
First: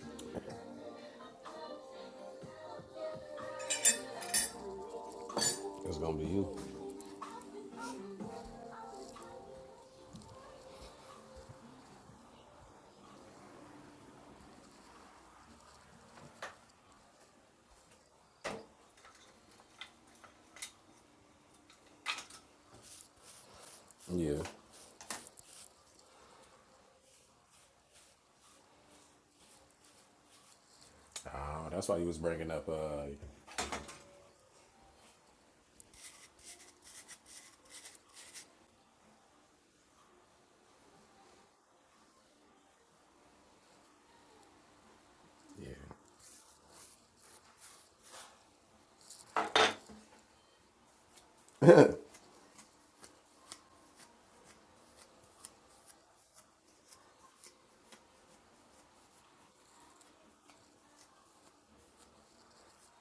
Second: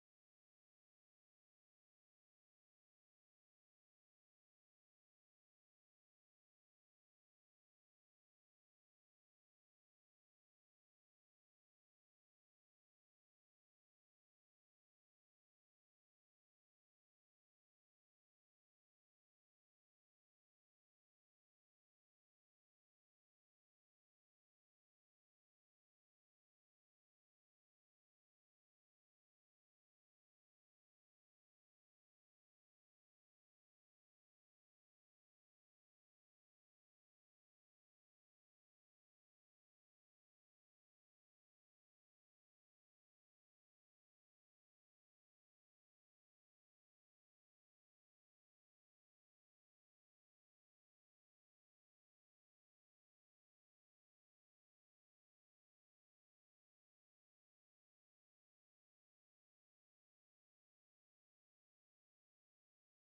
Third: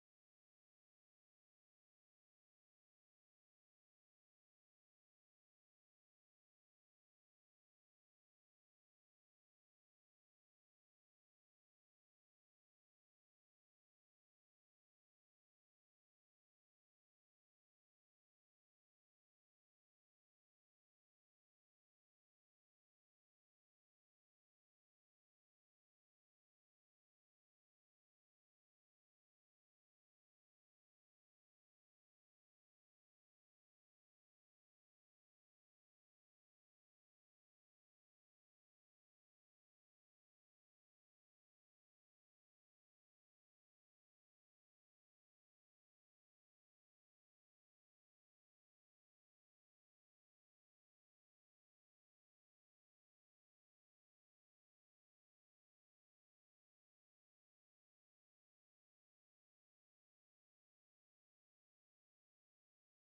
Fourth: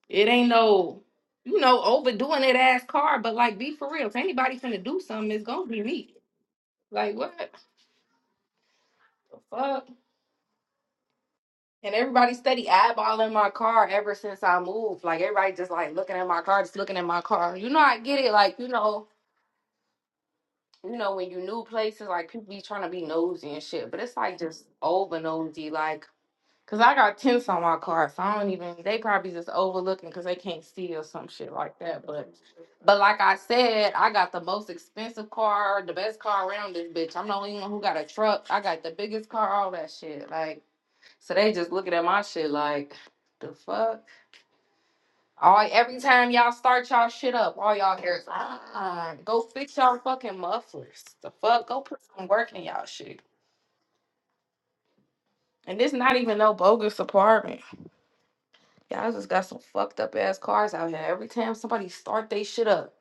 B: It ain't no, you know, overdoing it ass car, but like be for real. If anybody finna do something, it's gonna be
A: It's
B: me.
A: gonna be you.
B: Like what the fuck? And everybody steady eyeballing my car ever since I moved. Like everybody just like looking at my car, just looking at my car. You know, I get it. Like you know, you know when you new places, like people be trying to be nosy and shit. But it's like
A: Yeah.
B: just over nosy. Like Cause I got tents on my car, so I don't even. They probably just overlooking because they can't see or some shit
A: Oh,
B: like
A: that's why you
B: that.
A: was
B: But,
A: bringing up.
B: but
A: Uh,
B: like I said, I got the most expensive car, the best car around this bitch. I'm the only one who got a truck. I got the biggest car, all that shit. Like, so they just looking at my shit like, the fuck. All
A: yeah.
B: every time y'all start y'all shit up, all y'all hear is, ah, go fix y'all fucking mufflers. The fuck, go put some work in y'all shit. And this not even no bogus apartment. Y'all just got some fucked up ass cars out here. Every time somebody start they shit up,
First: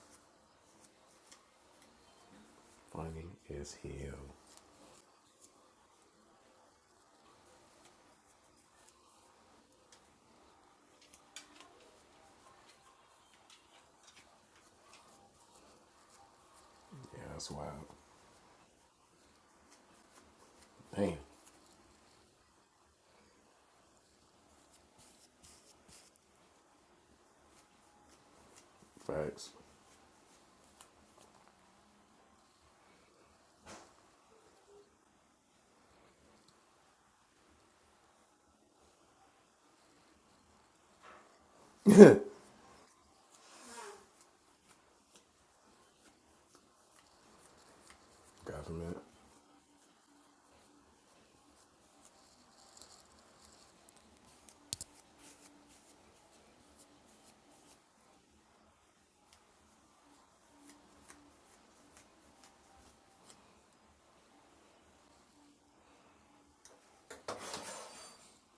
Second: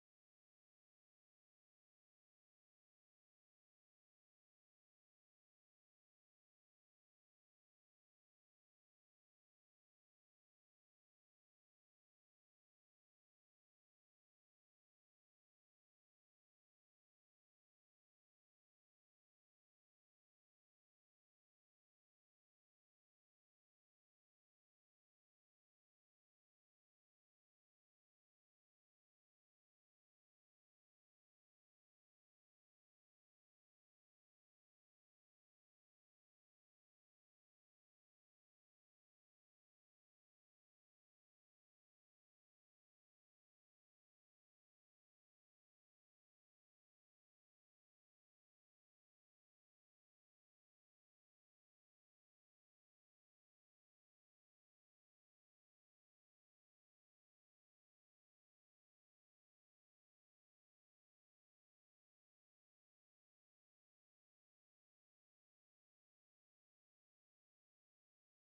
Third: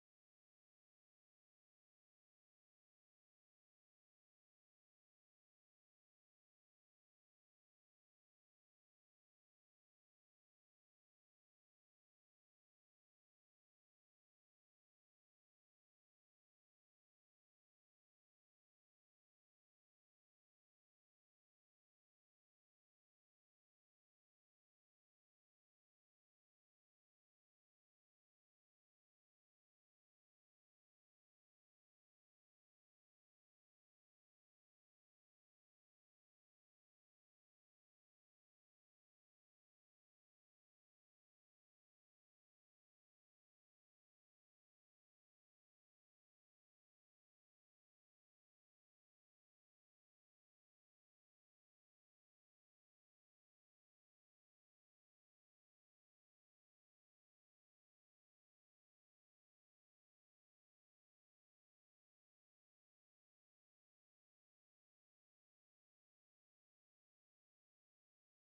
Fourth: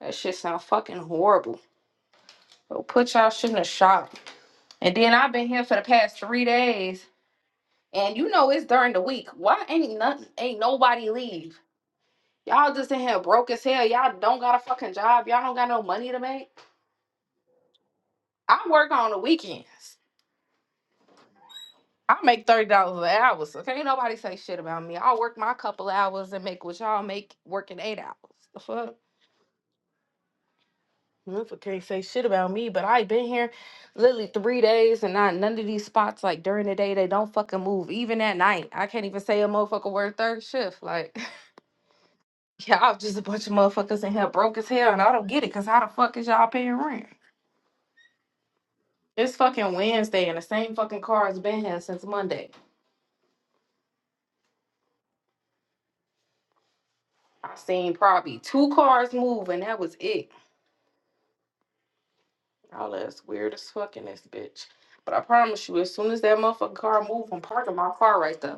B: that shit sound fucking horrible. So put
A: Funny
B: y'all shit in the
A: as hell.
B: shop. And then I've been here for the past three days, and you know it's during the week. Why ain't nothing? Ain't nobody leave? Y'all just in here broke as hell. Y'all don't got a fucking job. Y'all don't got no money to make.
A: Yeah, that's wild.
B: I work on the weekends.
A: Damn.
B: I make thirty dollars an hour, so can't nobody say shit about me. I'll work my couple hours and make what y'all make working eight hours. The fuck?
A: Facts.
B: Motherfucker can't say shit about me, but I been here literally three days and not none of these spots like during the day they don't fucking move. Even at night, I can't even say a motherfucker word third shift. Like, <laughs> y'all just a bunch of motherfuckers in here broke as hell, and I don't get it. Cause how the fuck is y'all paying rent?
A: Government.
B: It's fucking Wednesday, and the same fucking car has been here since Monday. I seen probably two cars move, and that was it. All that's weird as fuck in this bitch. But I promise you, as soon as that motherfucking car move, I'm parking my car right there.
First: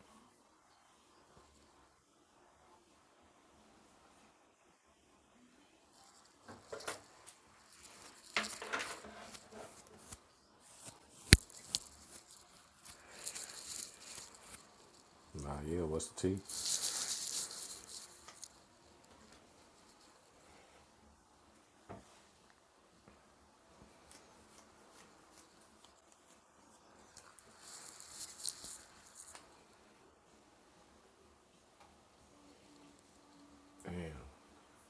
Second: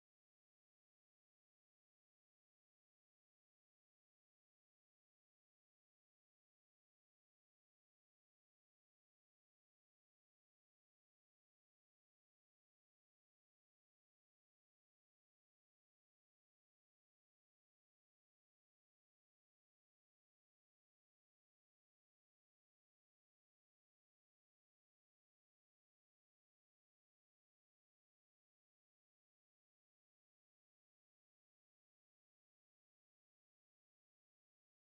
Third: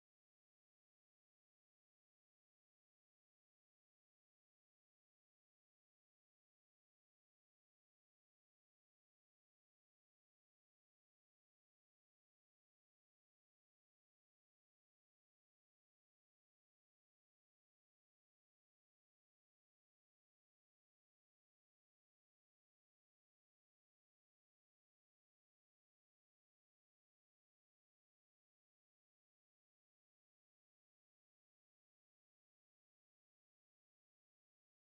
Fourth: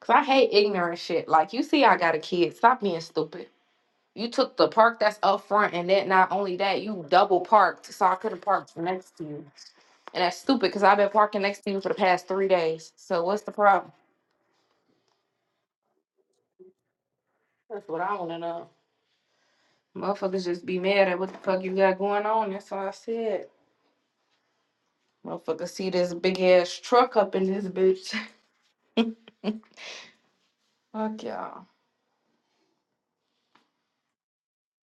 B: Cause I hate ignorant shit. Like you see, I got a kid. Stop being stupid. You took the park that's up front, and then not only that, you double parked, so I could have parked next to you. And that's stupid, cause I've been parking next to you for the past three days. So what's the problem?
A: Nah, yeah. What's the tea?
B: That's what I want to know. Motherfuckers just be mad at what the fuck you got going on. That's all I said. Motherfuckers see this big ass truck up in this bitch. <laughs> Fuck y'all.
A: Damn.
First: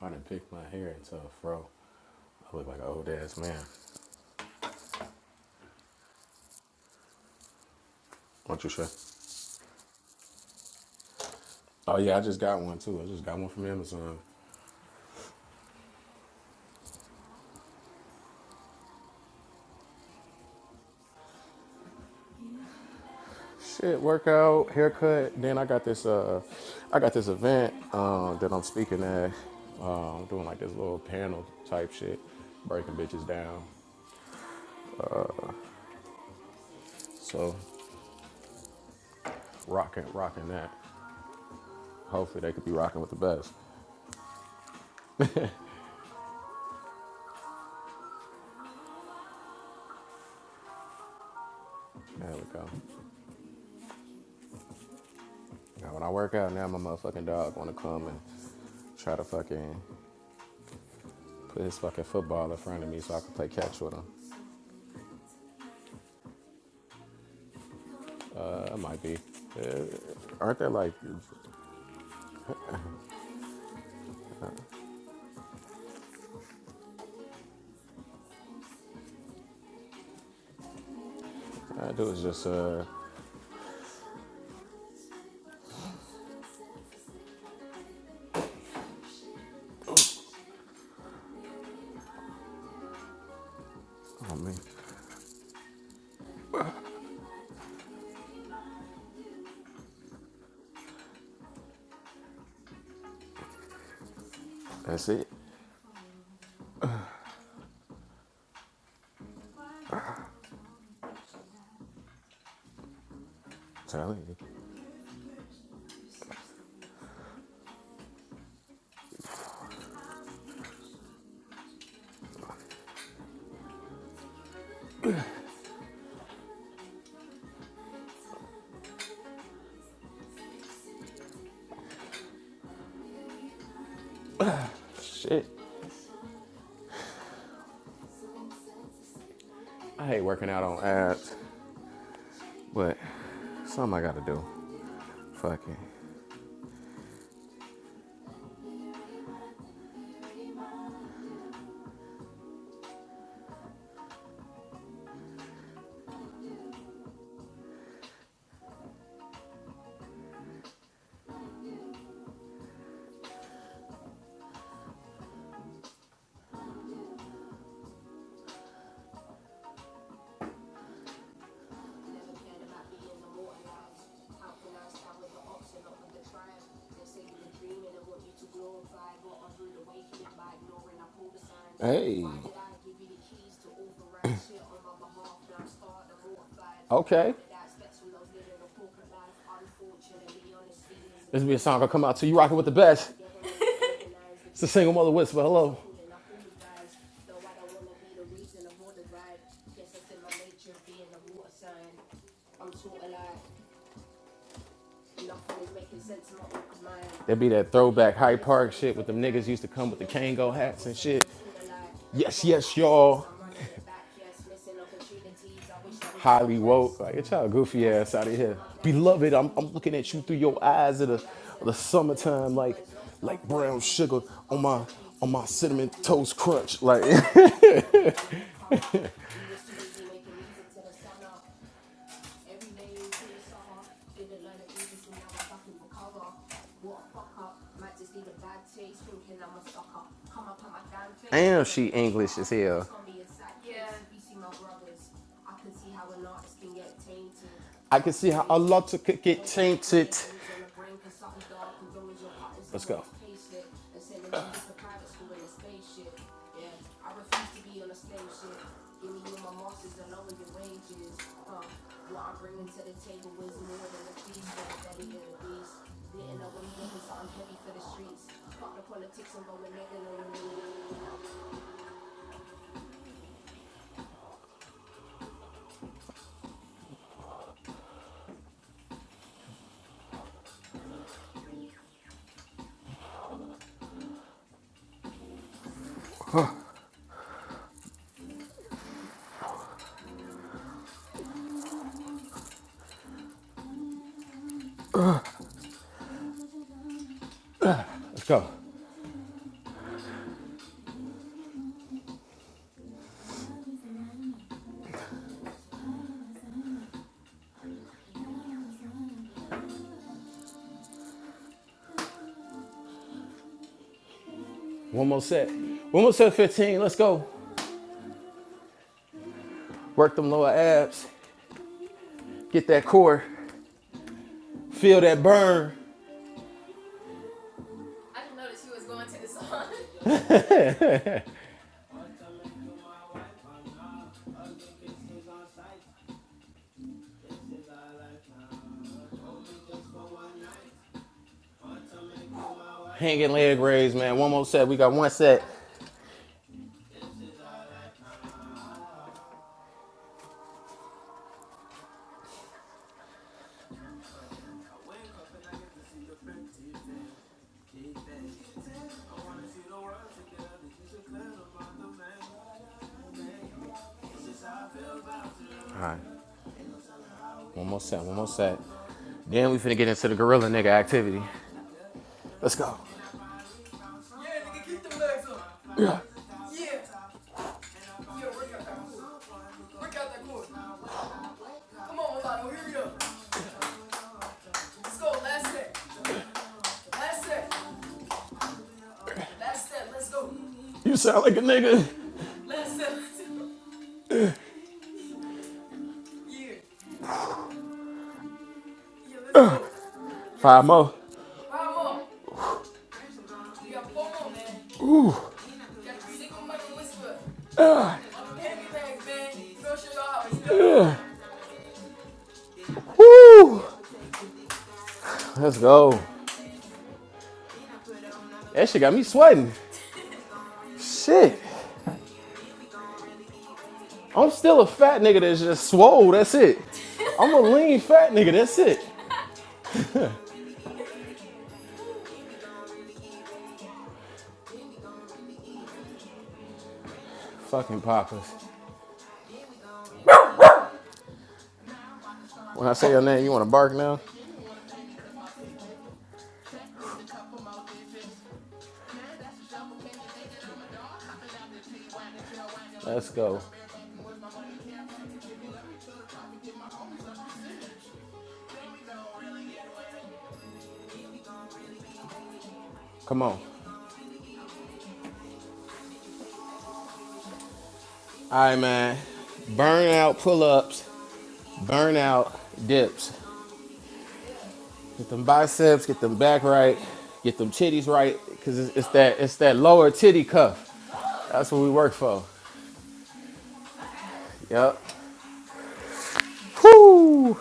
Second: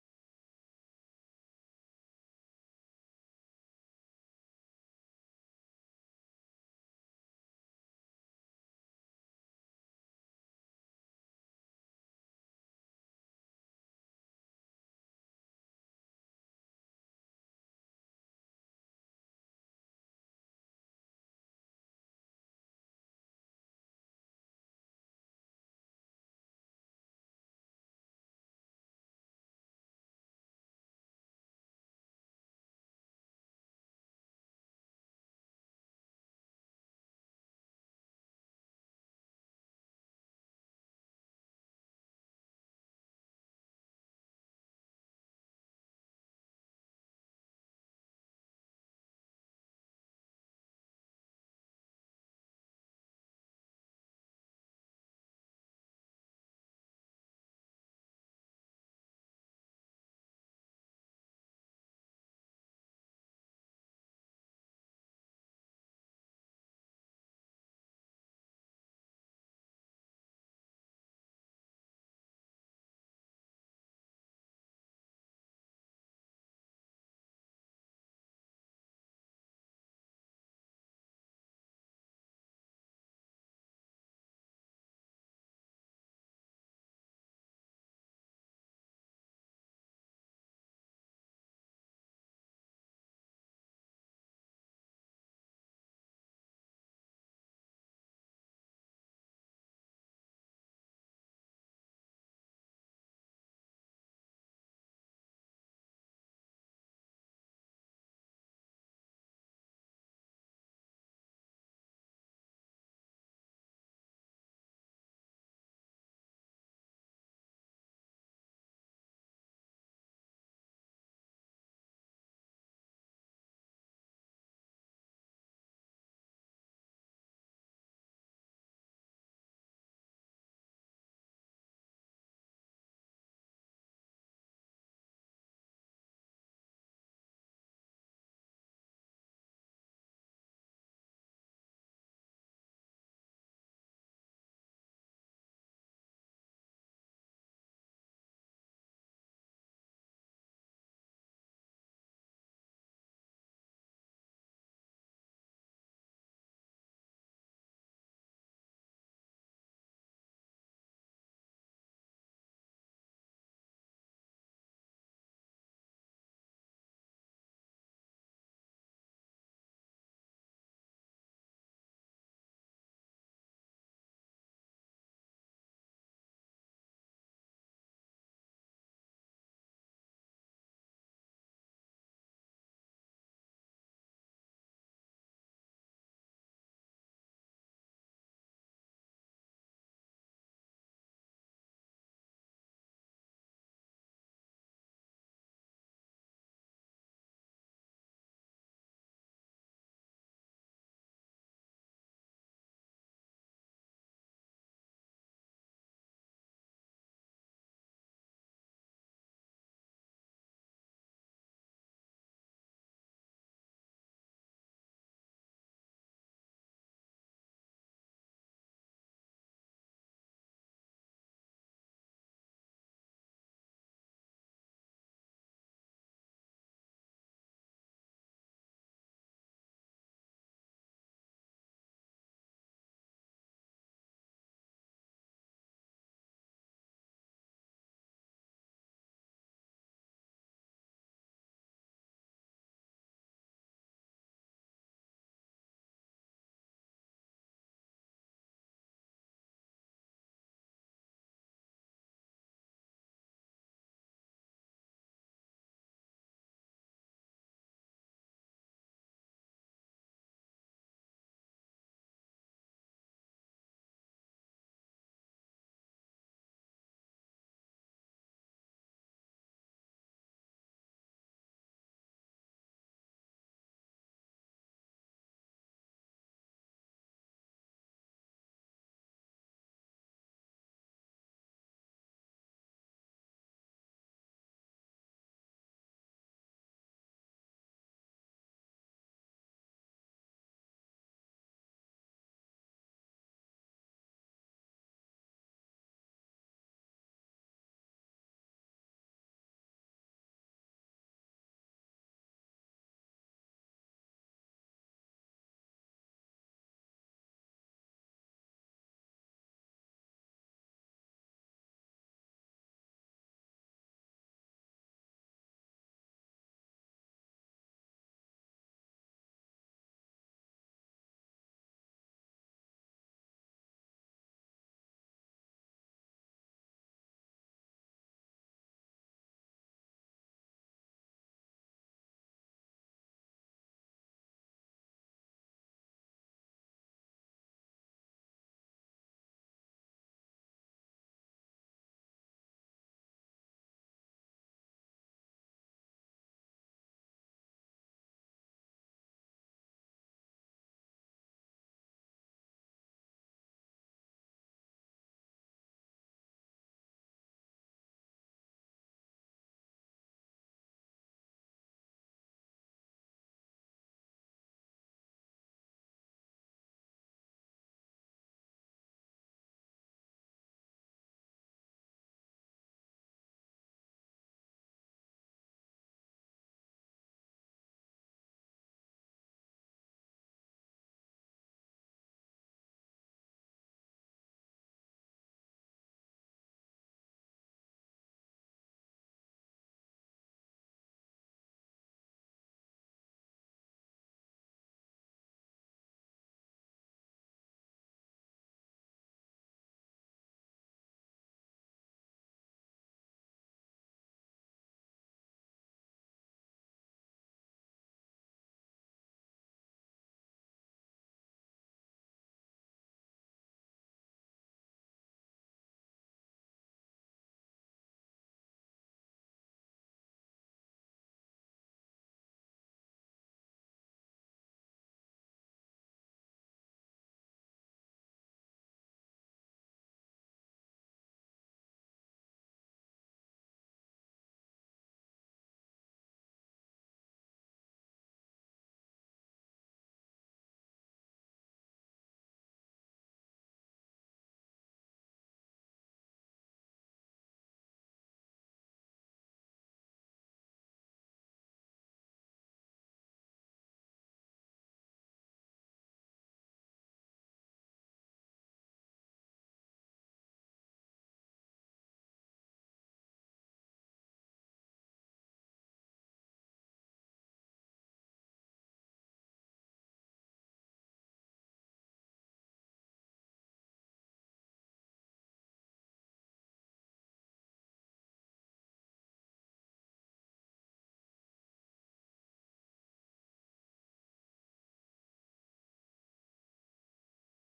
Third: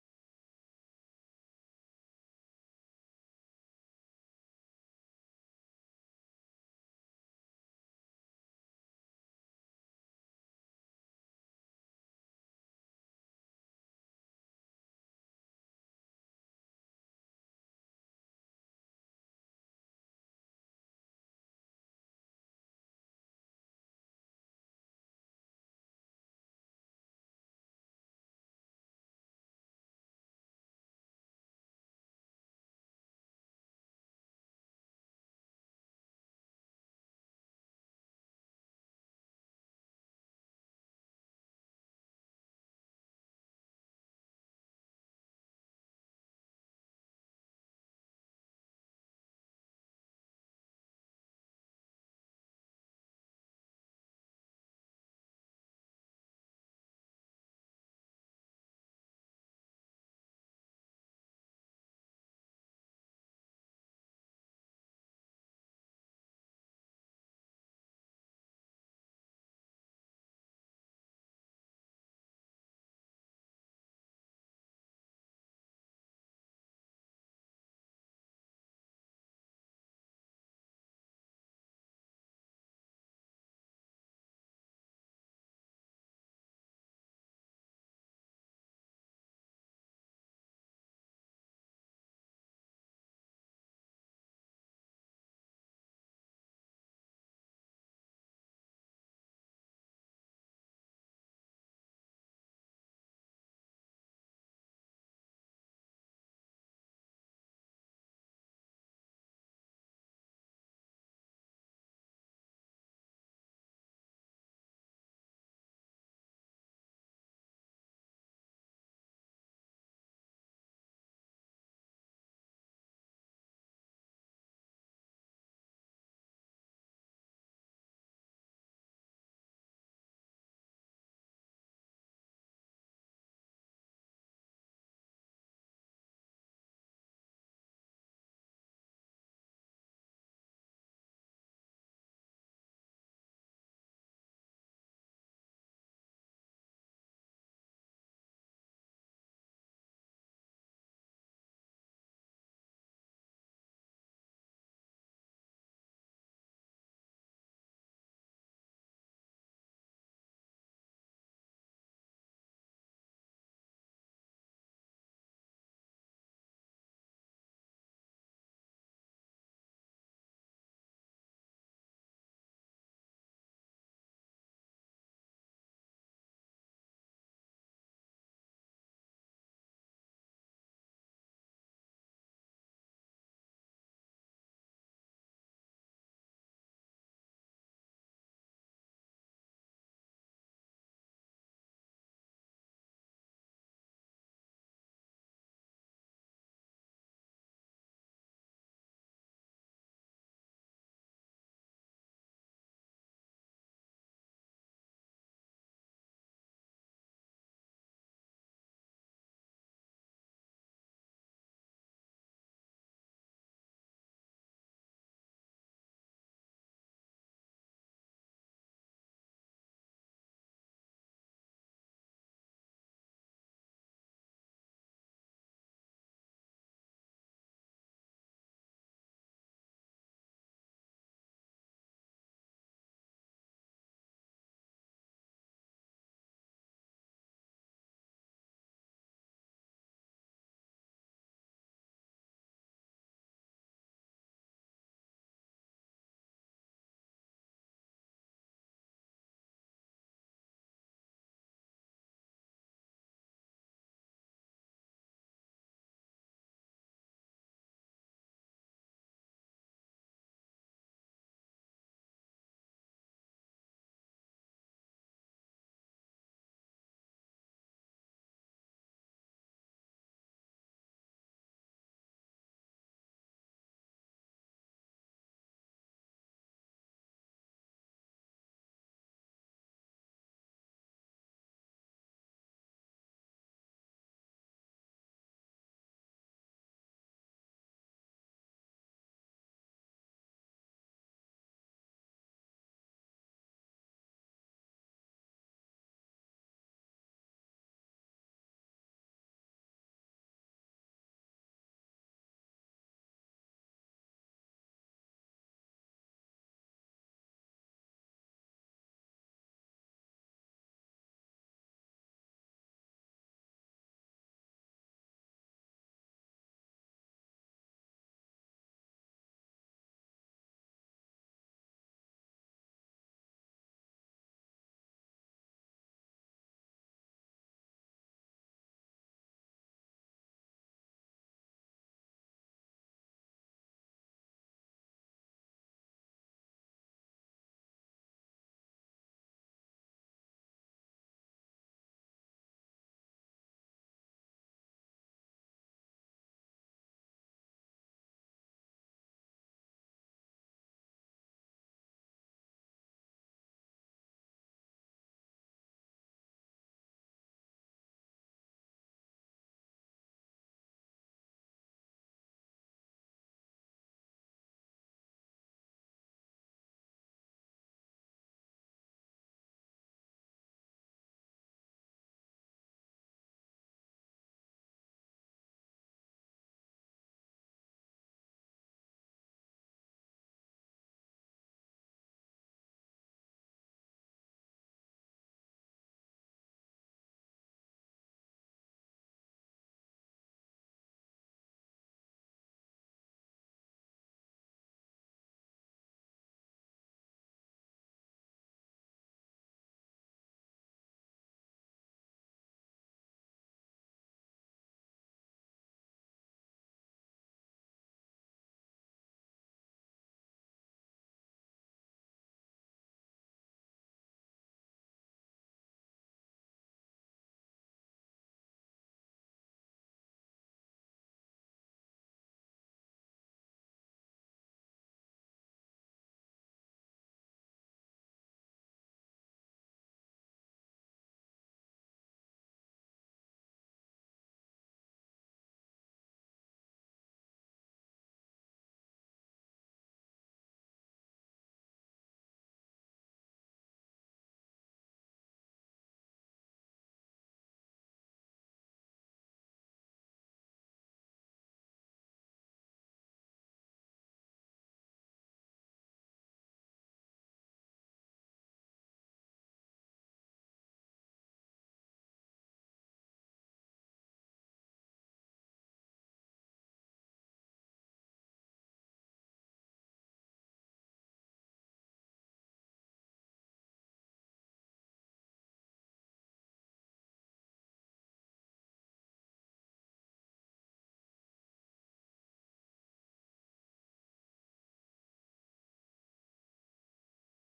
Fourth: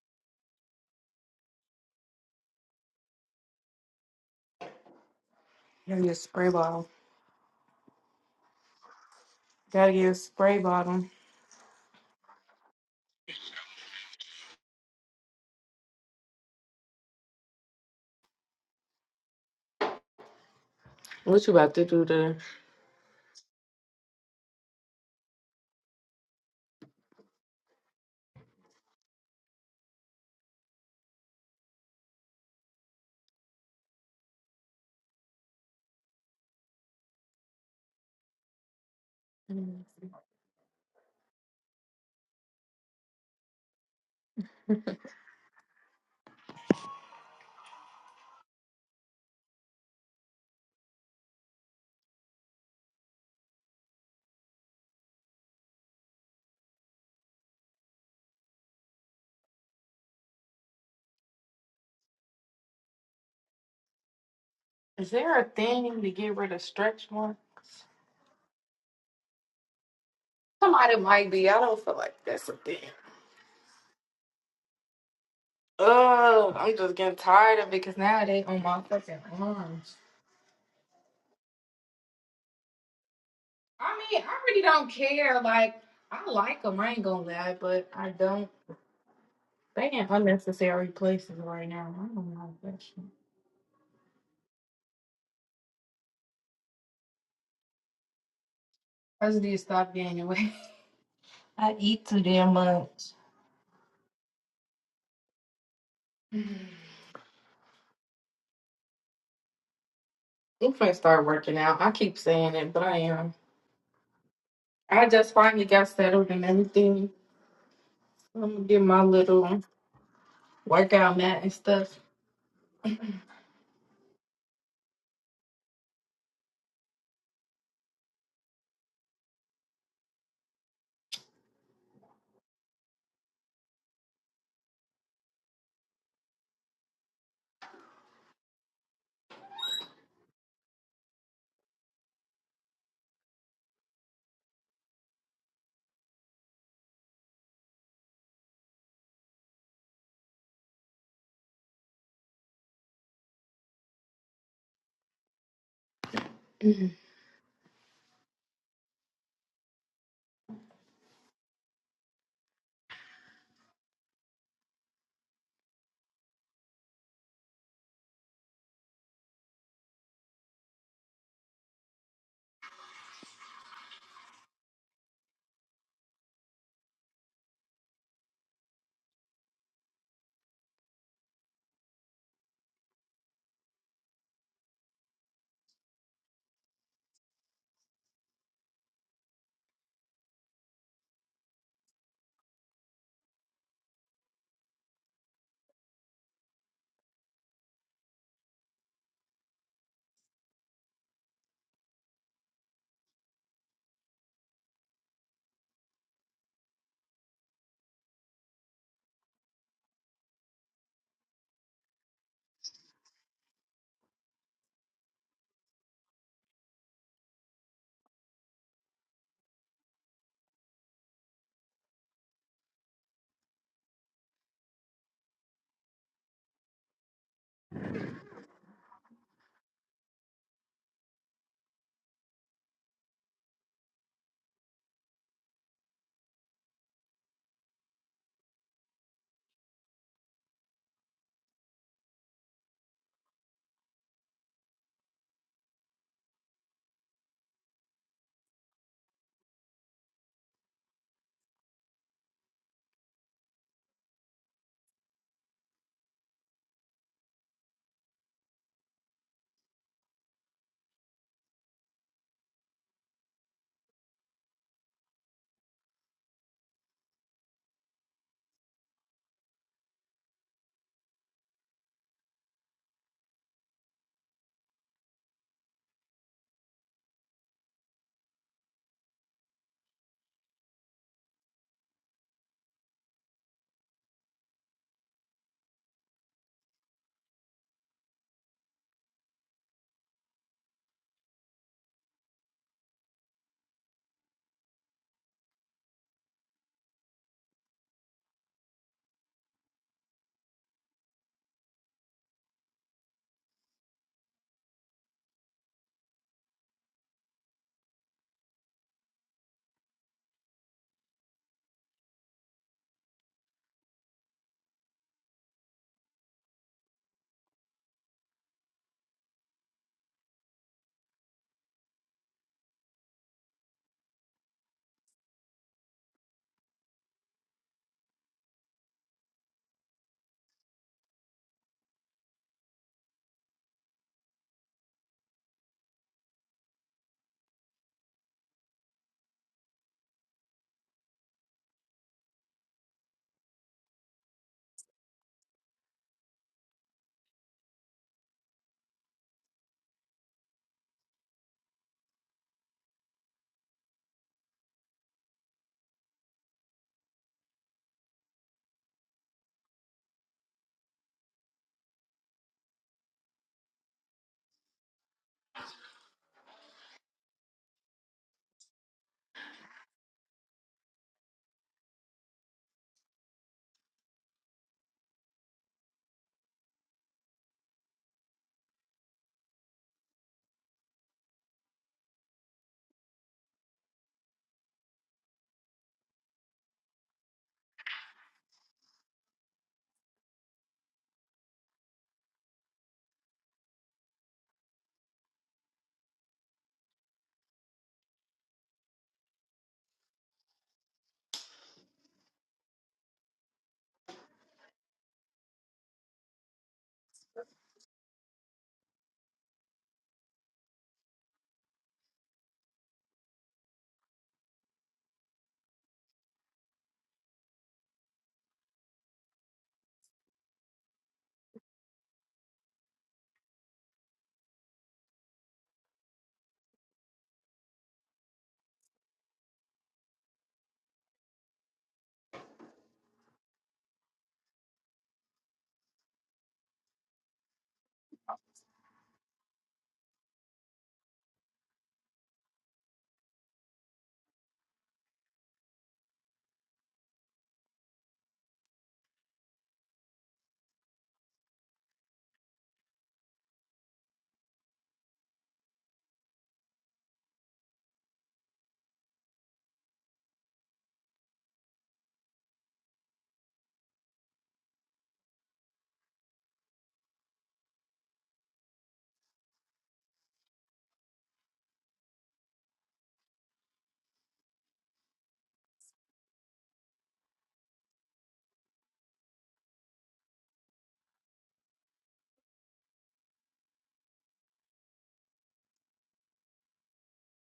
A: I done picked my hair into a fro. I look like an old ass man.
B: Gotta get a spray bottle.
A: What you say?
B: Gotta get a spray bottle.
A: Oh yeah, I just got one too. I just got one from Amazon.
B: What you about to do today?
A: Shit, workout, haircut. Then I got this uh I got this event um that I'm speaking at. Um doing like this little panel type shit, breaking bitches down. So
B: Mm.
A: rocking rocking that. Hopefully they could be rocking with the best. There we go. Now when I work out now my motherfucking dog wanna come and try to fucking put his fucking football in front of me so I can play catch with him.
B: Is there a thing to get rid of stretch marks?
A: Uh I might be. Uh, aren't they like
B: Somebody might be. I don't feel like that's a thing. Oh, I'm just getting tired of it because now they on my fucking arms.
A: I do is just uh
B: I mean, I really don't care. Like, I like them. I ain't gonna lie, but I don't. They in unnecessary places right now. I don't like that shit.
A: I mean
B: I just need to stop getting away. <laughs> I eat too damn much.
A: that's it.
B: Mhm. I'm finna start working out. I keep saying it, but I am.
A: I'm Telling you.
B: I just finally got settled and everything. I'm gonna get my little workout mat and stuff.
A: Shit. I hate working out on ads, but something I gotta do. Fuck it. Hey. <coughs> <clears throat> Okay. This will be a song gonna come out to you rocking with the best. <laughs> It's a single mother whisper. Hello. That'd be that throwback Hyde Park shit with them niggas used to come with the Kango hats and shit. Yes, yes, y'all. <laughs> Highly woke. Like, get y'all goofy ass out of here. Beloved, I'm, I'm looking at you through your eyes of the, of the summertime, like like brown sugar on my on my cinnamon toast crunch. Like <laughs> I can see how a lot to could get tainted. Let's go. Let's go. One more set. One more set, 15. Let's go. Work them lower abs. Get that core. Feel that burn. Hanging leg raise, man. One more set. We got one set. All right. One more set. One more set. Then we finna get into the gorilla nigga activity. Let's go. Yeah, nigga, keep them legs up. Yeah. Yeah, work out that core. Work out that core. Come on, Milano, here we go. Let's go. Last set. Last set. Last set. Let's go. You sound like a nigga. Last set. Last set. Here. Five more. Five more. You got four more, man. You got three single mother whisper. I'm a pancake bag, man. Throw shit off. Woo! Let's go. That shit got me sweating. Shit. I'm still a fat nigga that's just swole. That's it. I'm a lean fat nigga. That's it. Fucking poppers. When I say your name, you want to bark now? Let's go. Come on. All right, man. Burnout pull-ups. Burnout dips. Get them biceps. Get them back right. Get them titties right. Cause it's, it's that it's that lower titty cuff. That's what we work for. Yep. Whoo!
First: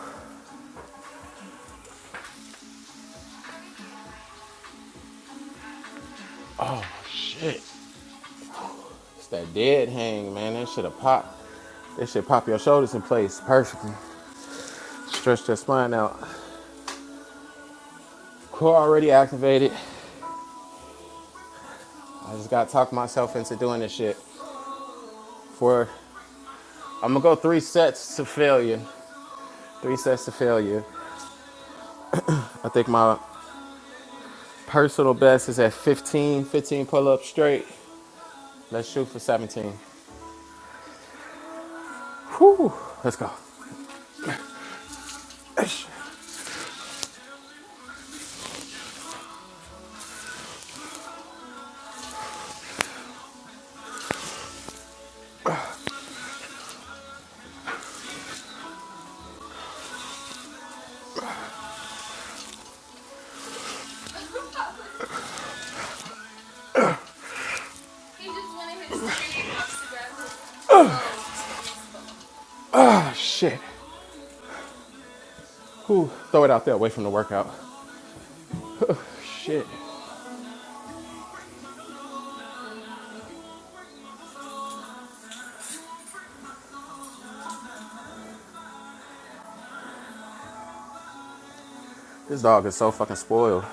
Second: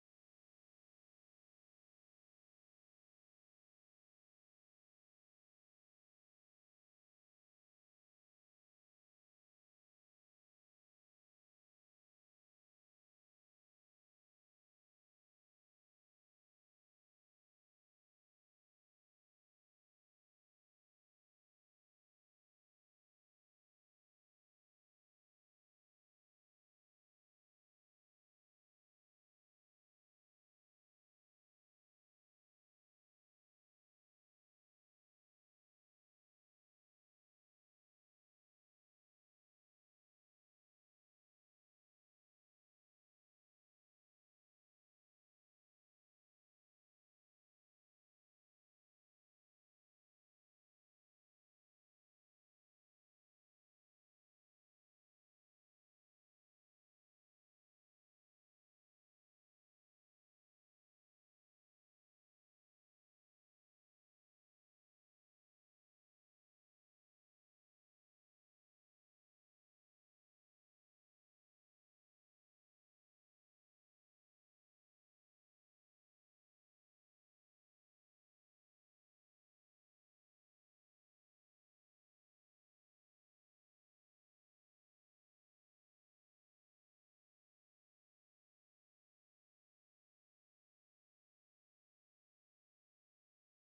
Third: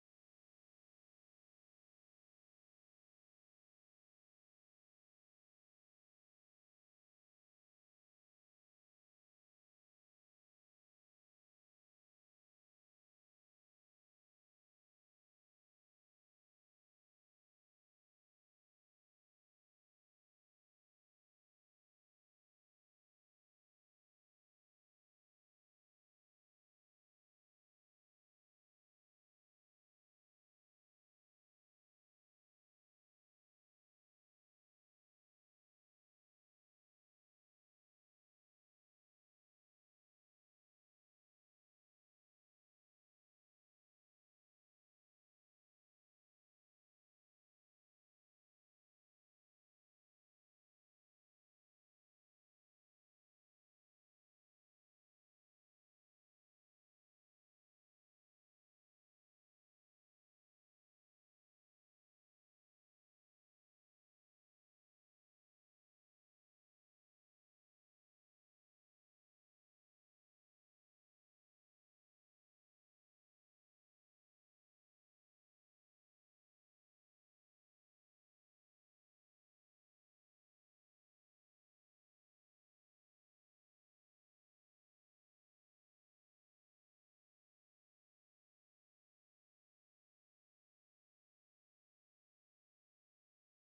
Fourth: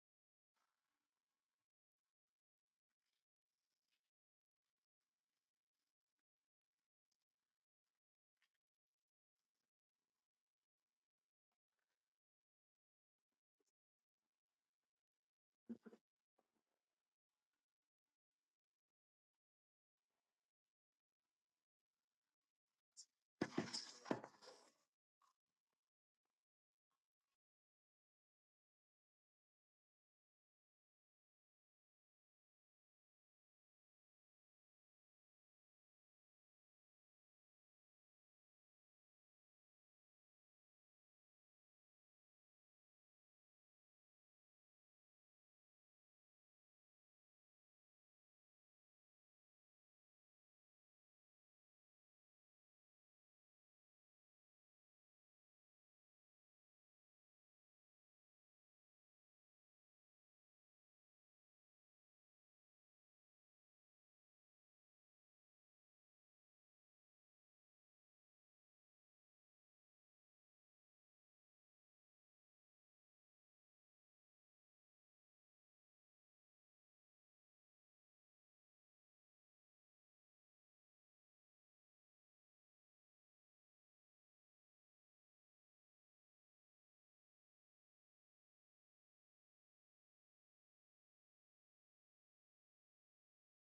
A: It's that dead hang, man. That should have popped. That should pop your shoulders in place perfectly. Stretch your spine out. Core already activated. I just gotta talk myself into doing this shit. For I'm gonna go three sets to failure. Three sets to failure. I think my personal best is at 15, 15 pull-ups straight. Let's shoot for 17. Whew, let's go. Oh shit. Whew, throw it out there away from the workout. Shit. This dog is so fucking spoiled.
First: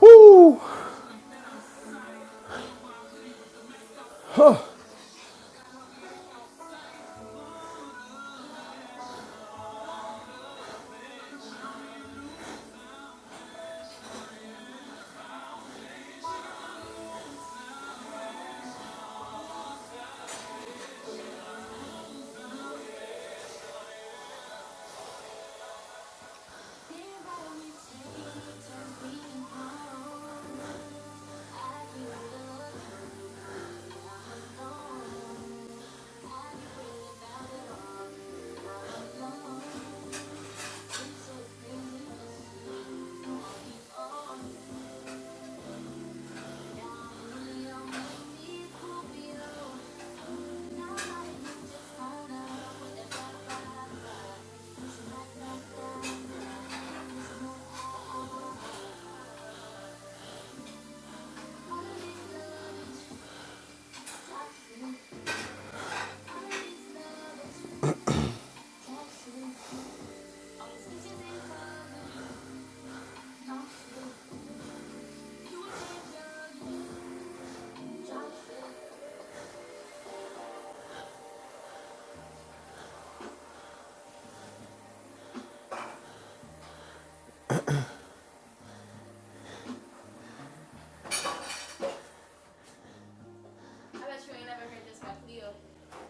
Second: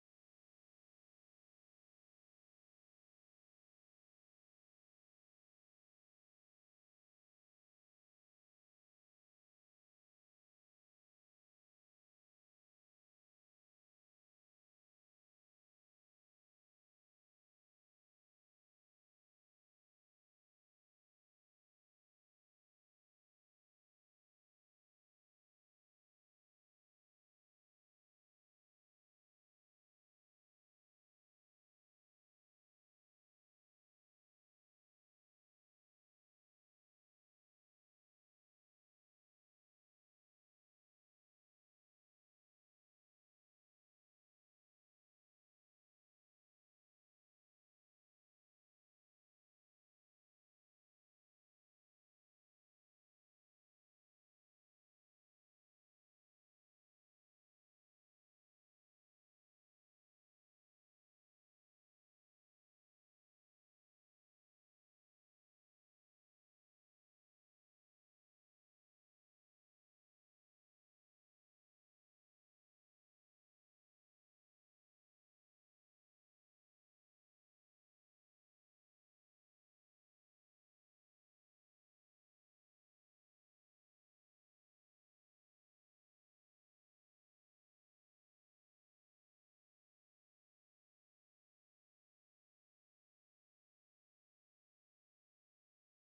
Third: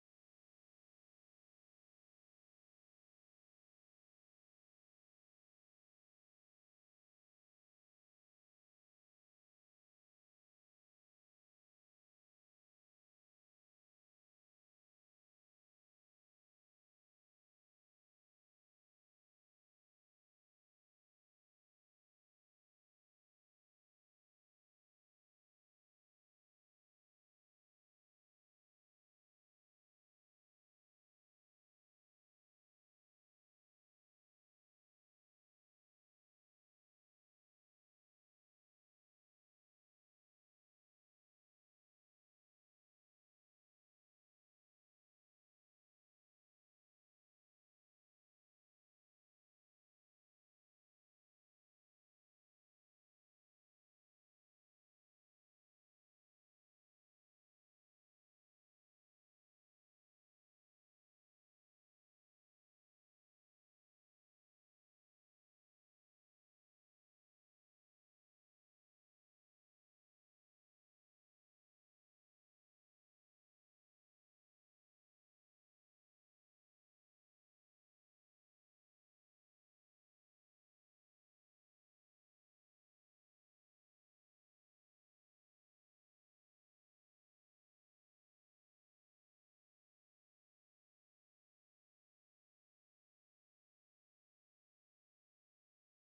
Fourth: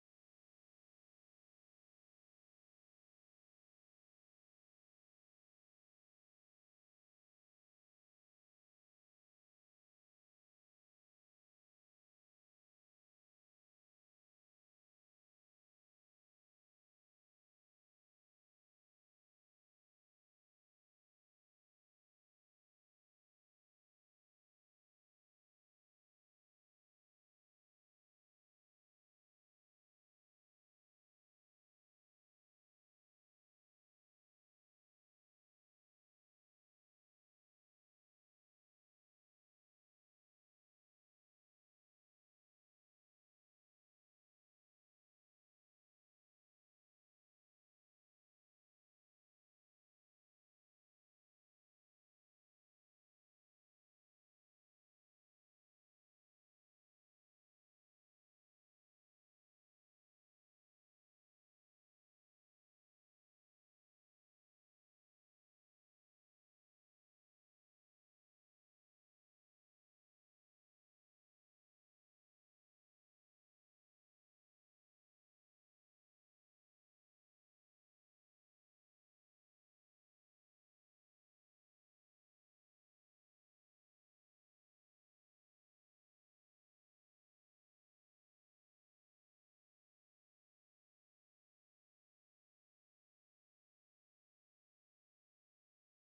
A: Woo!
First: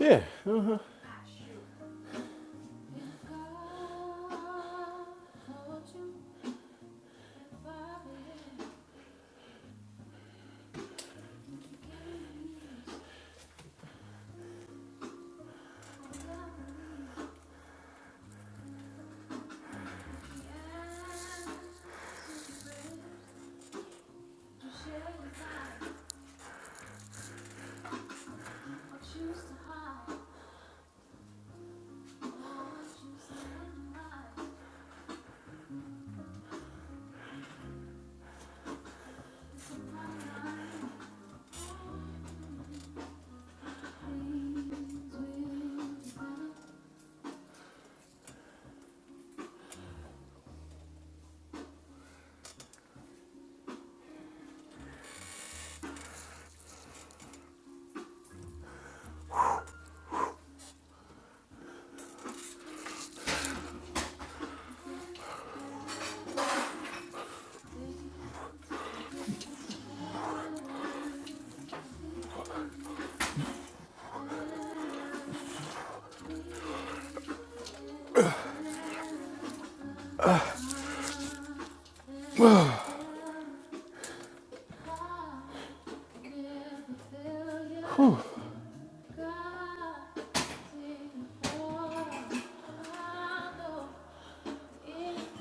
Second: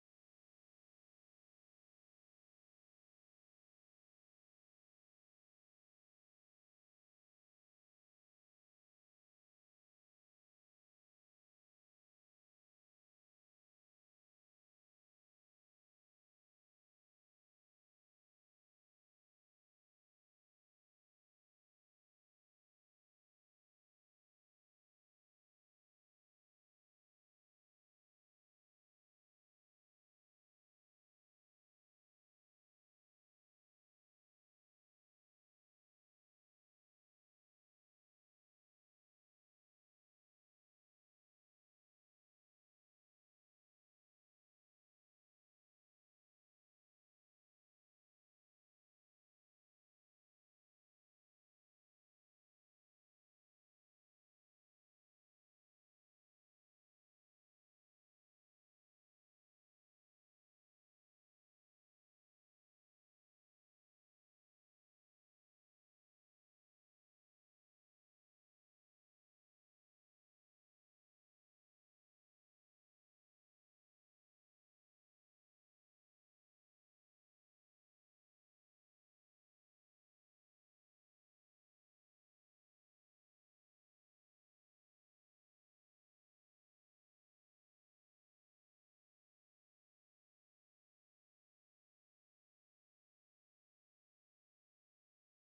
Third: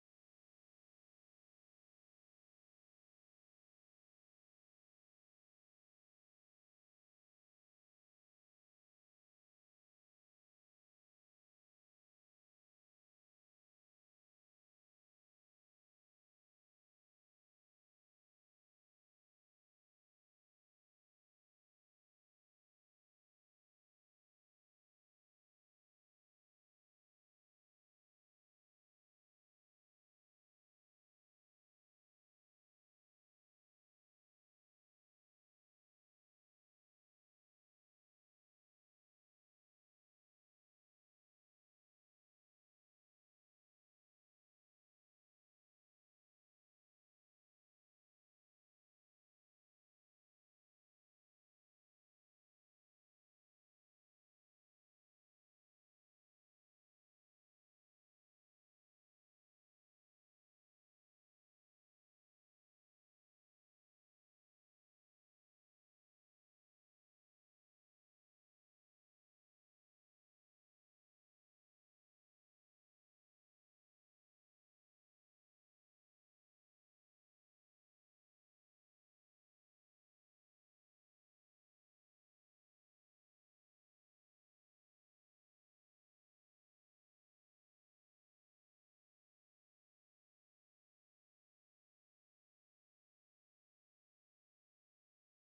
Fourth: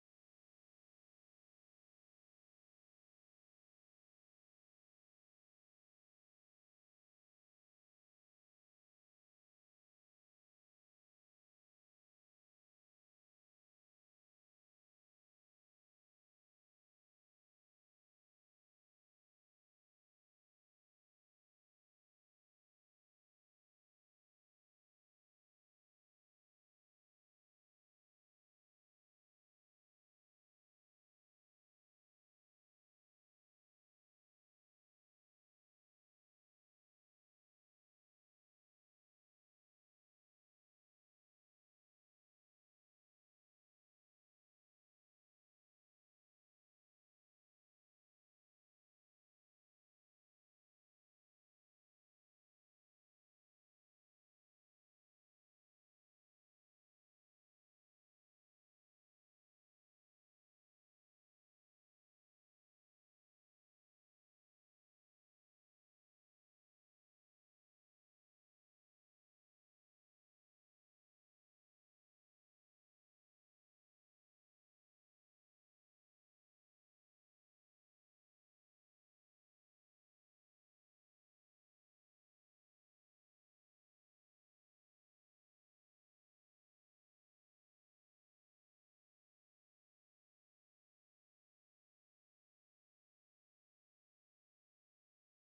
A: Yeah. <laughs> I just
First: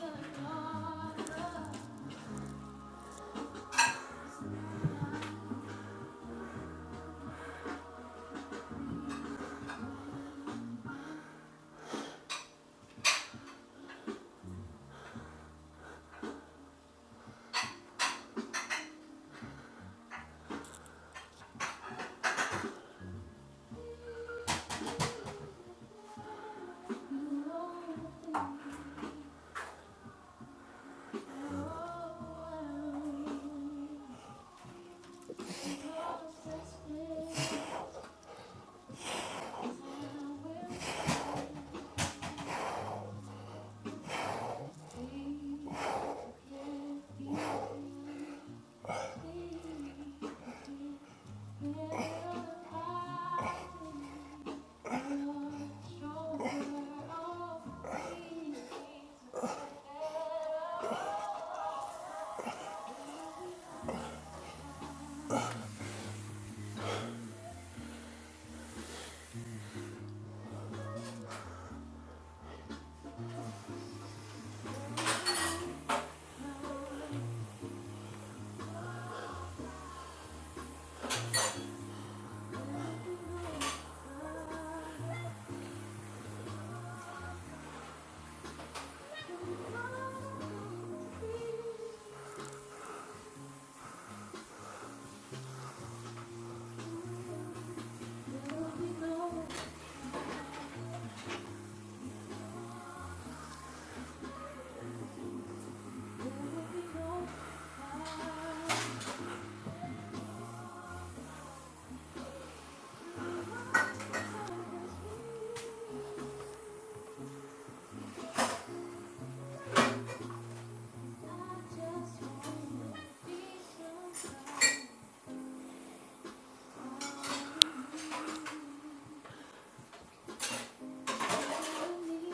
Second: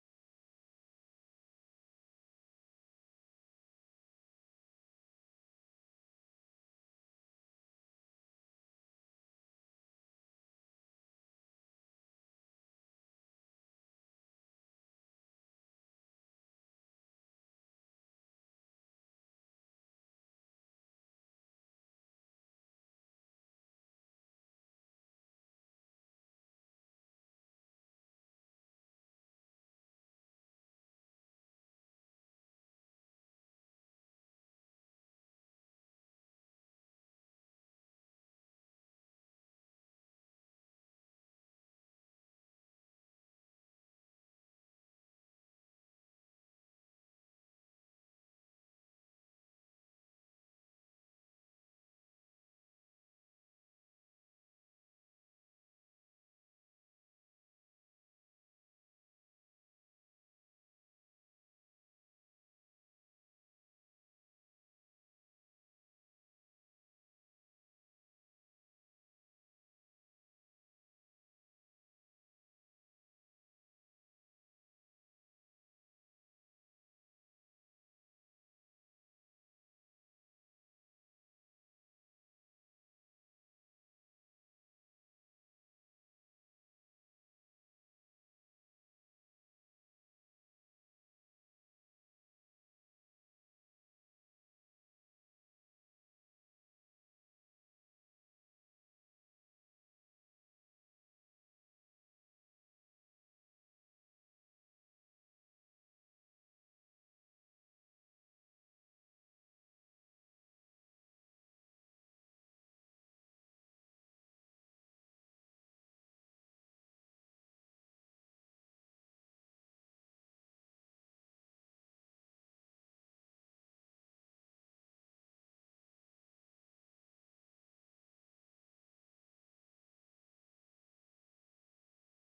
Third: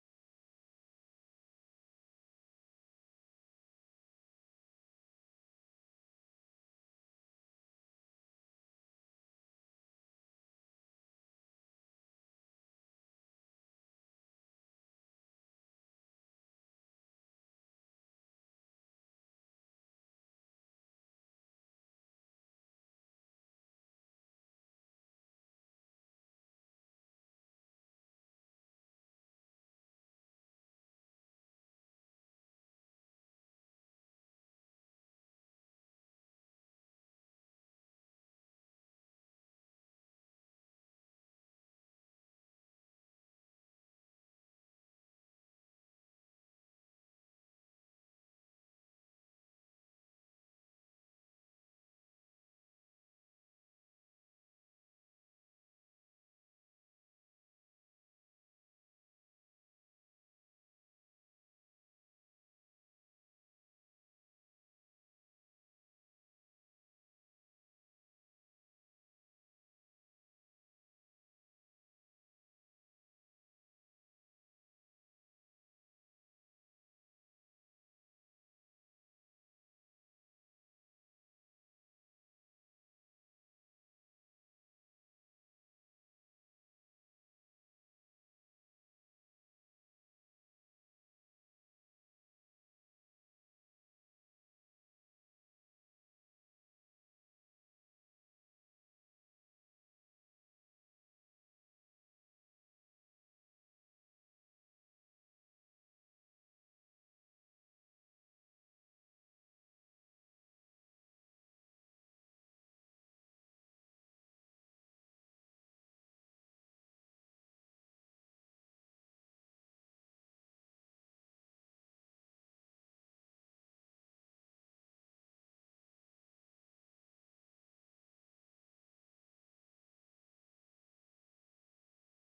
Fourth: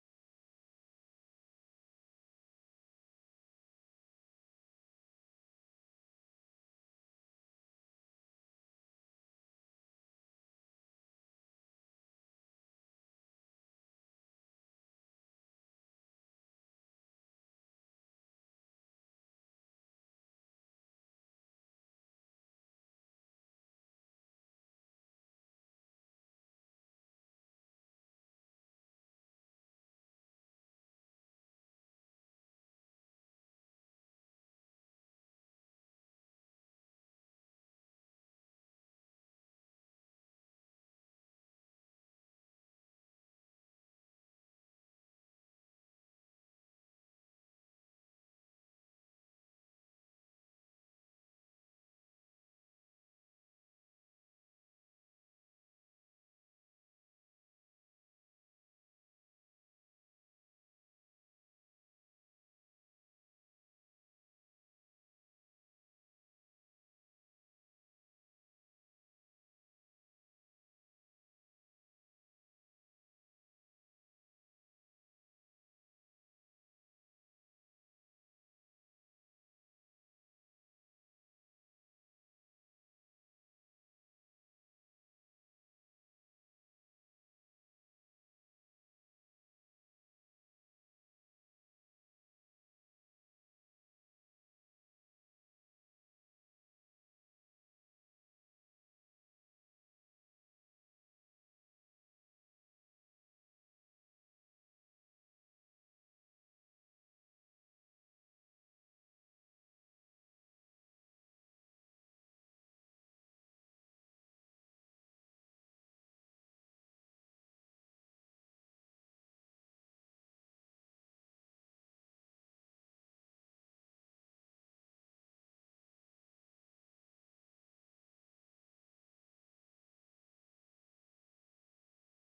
A: wanna be somebody.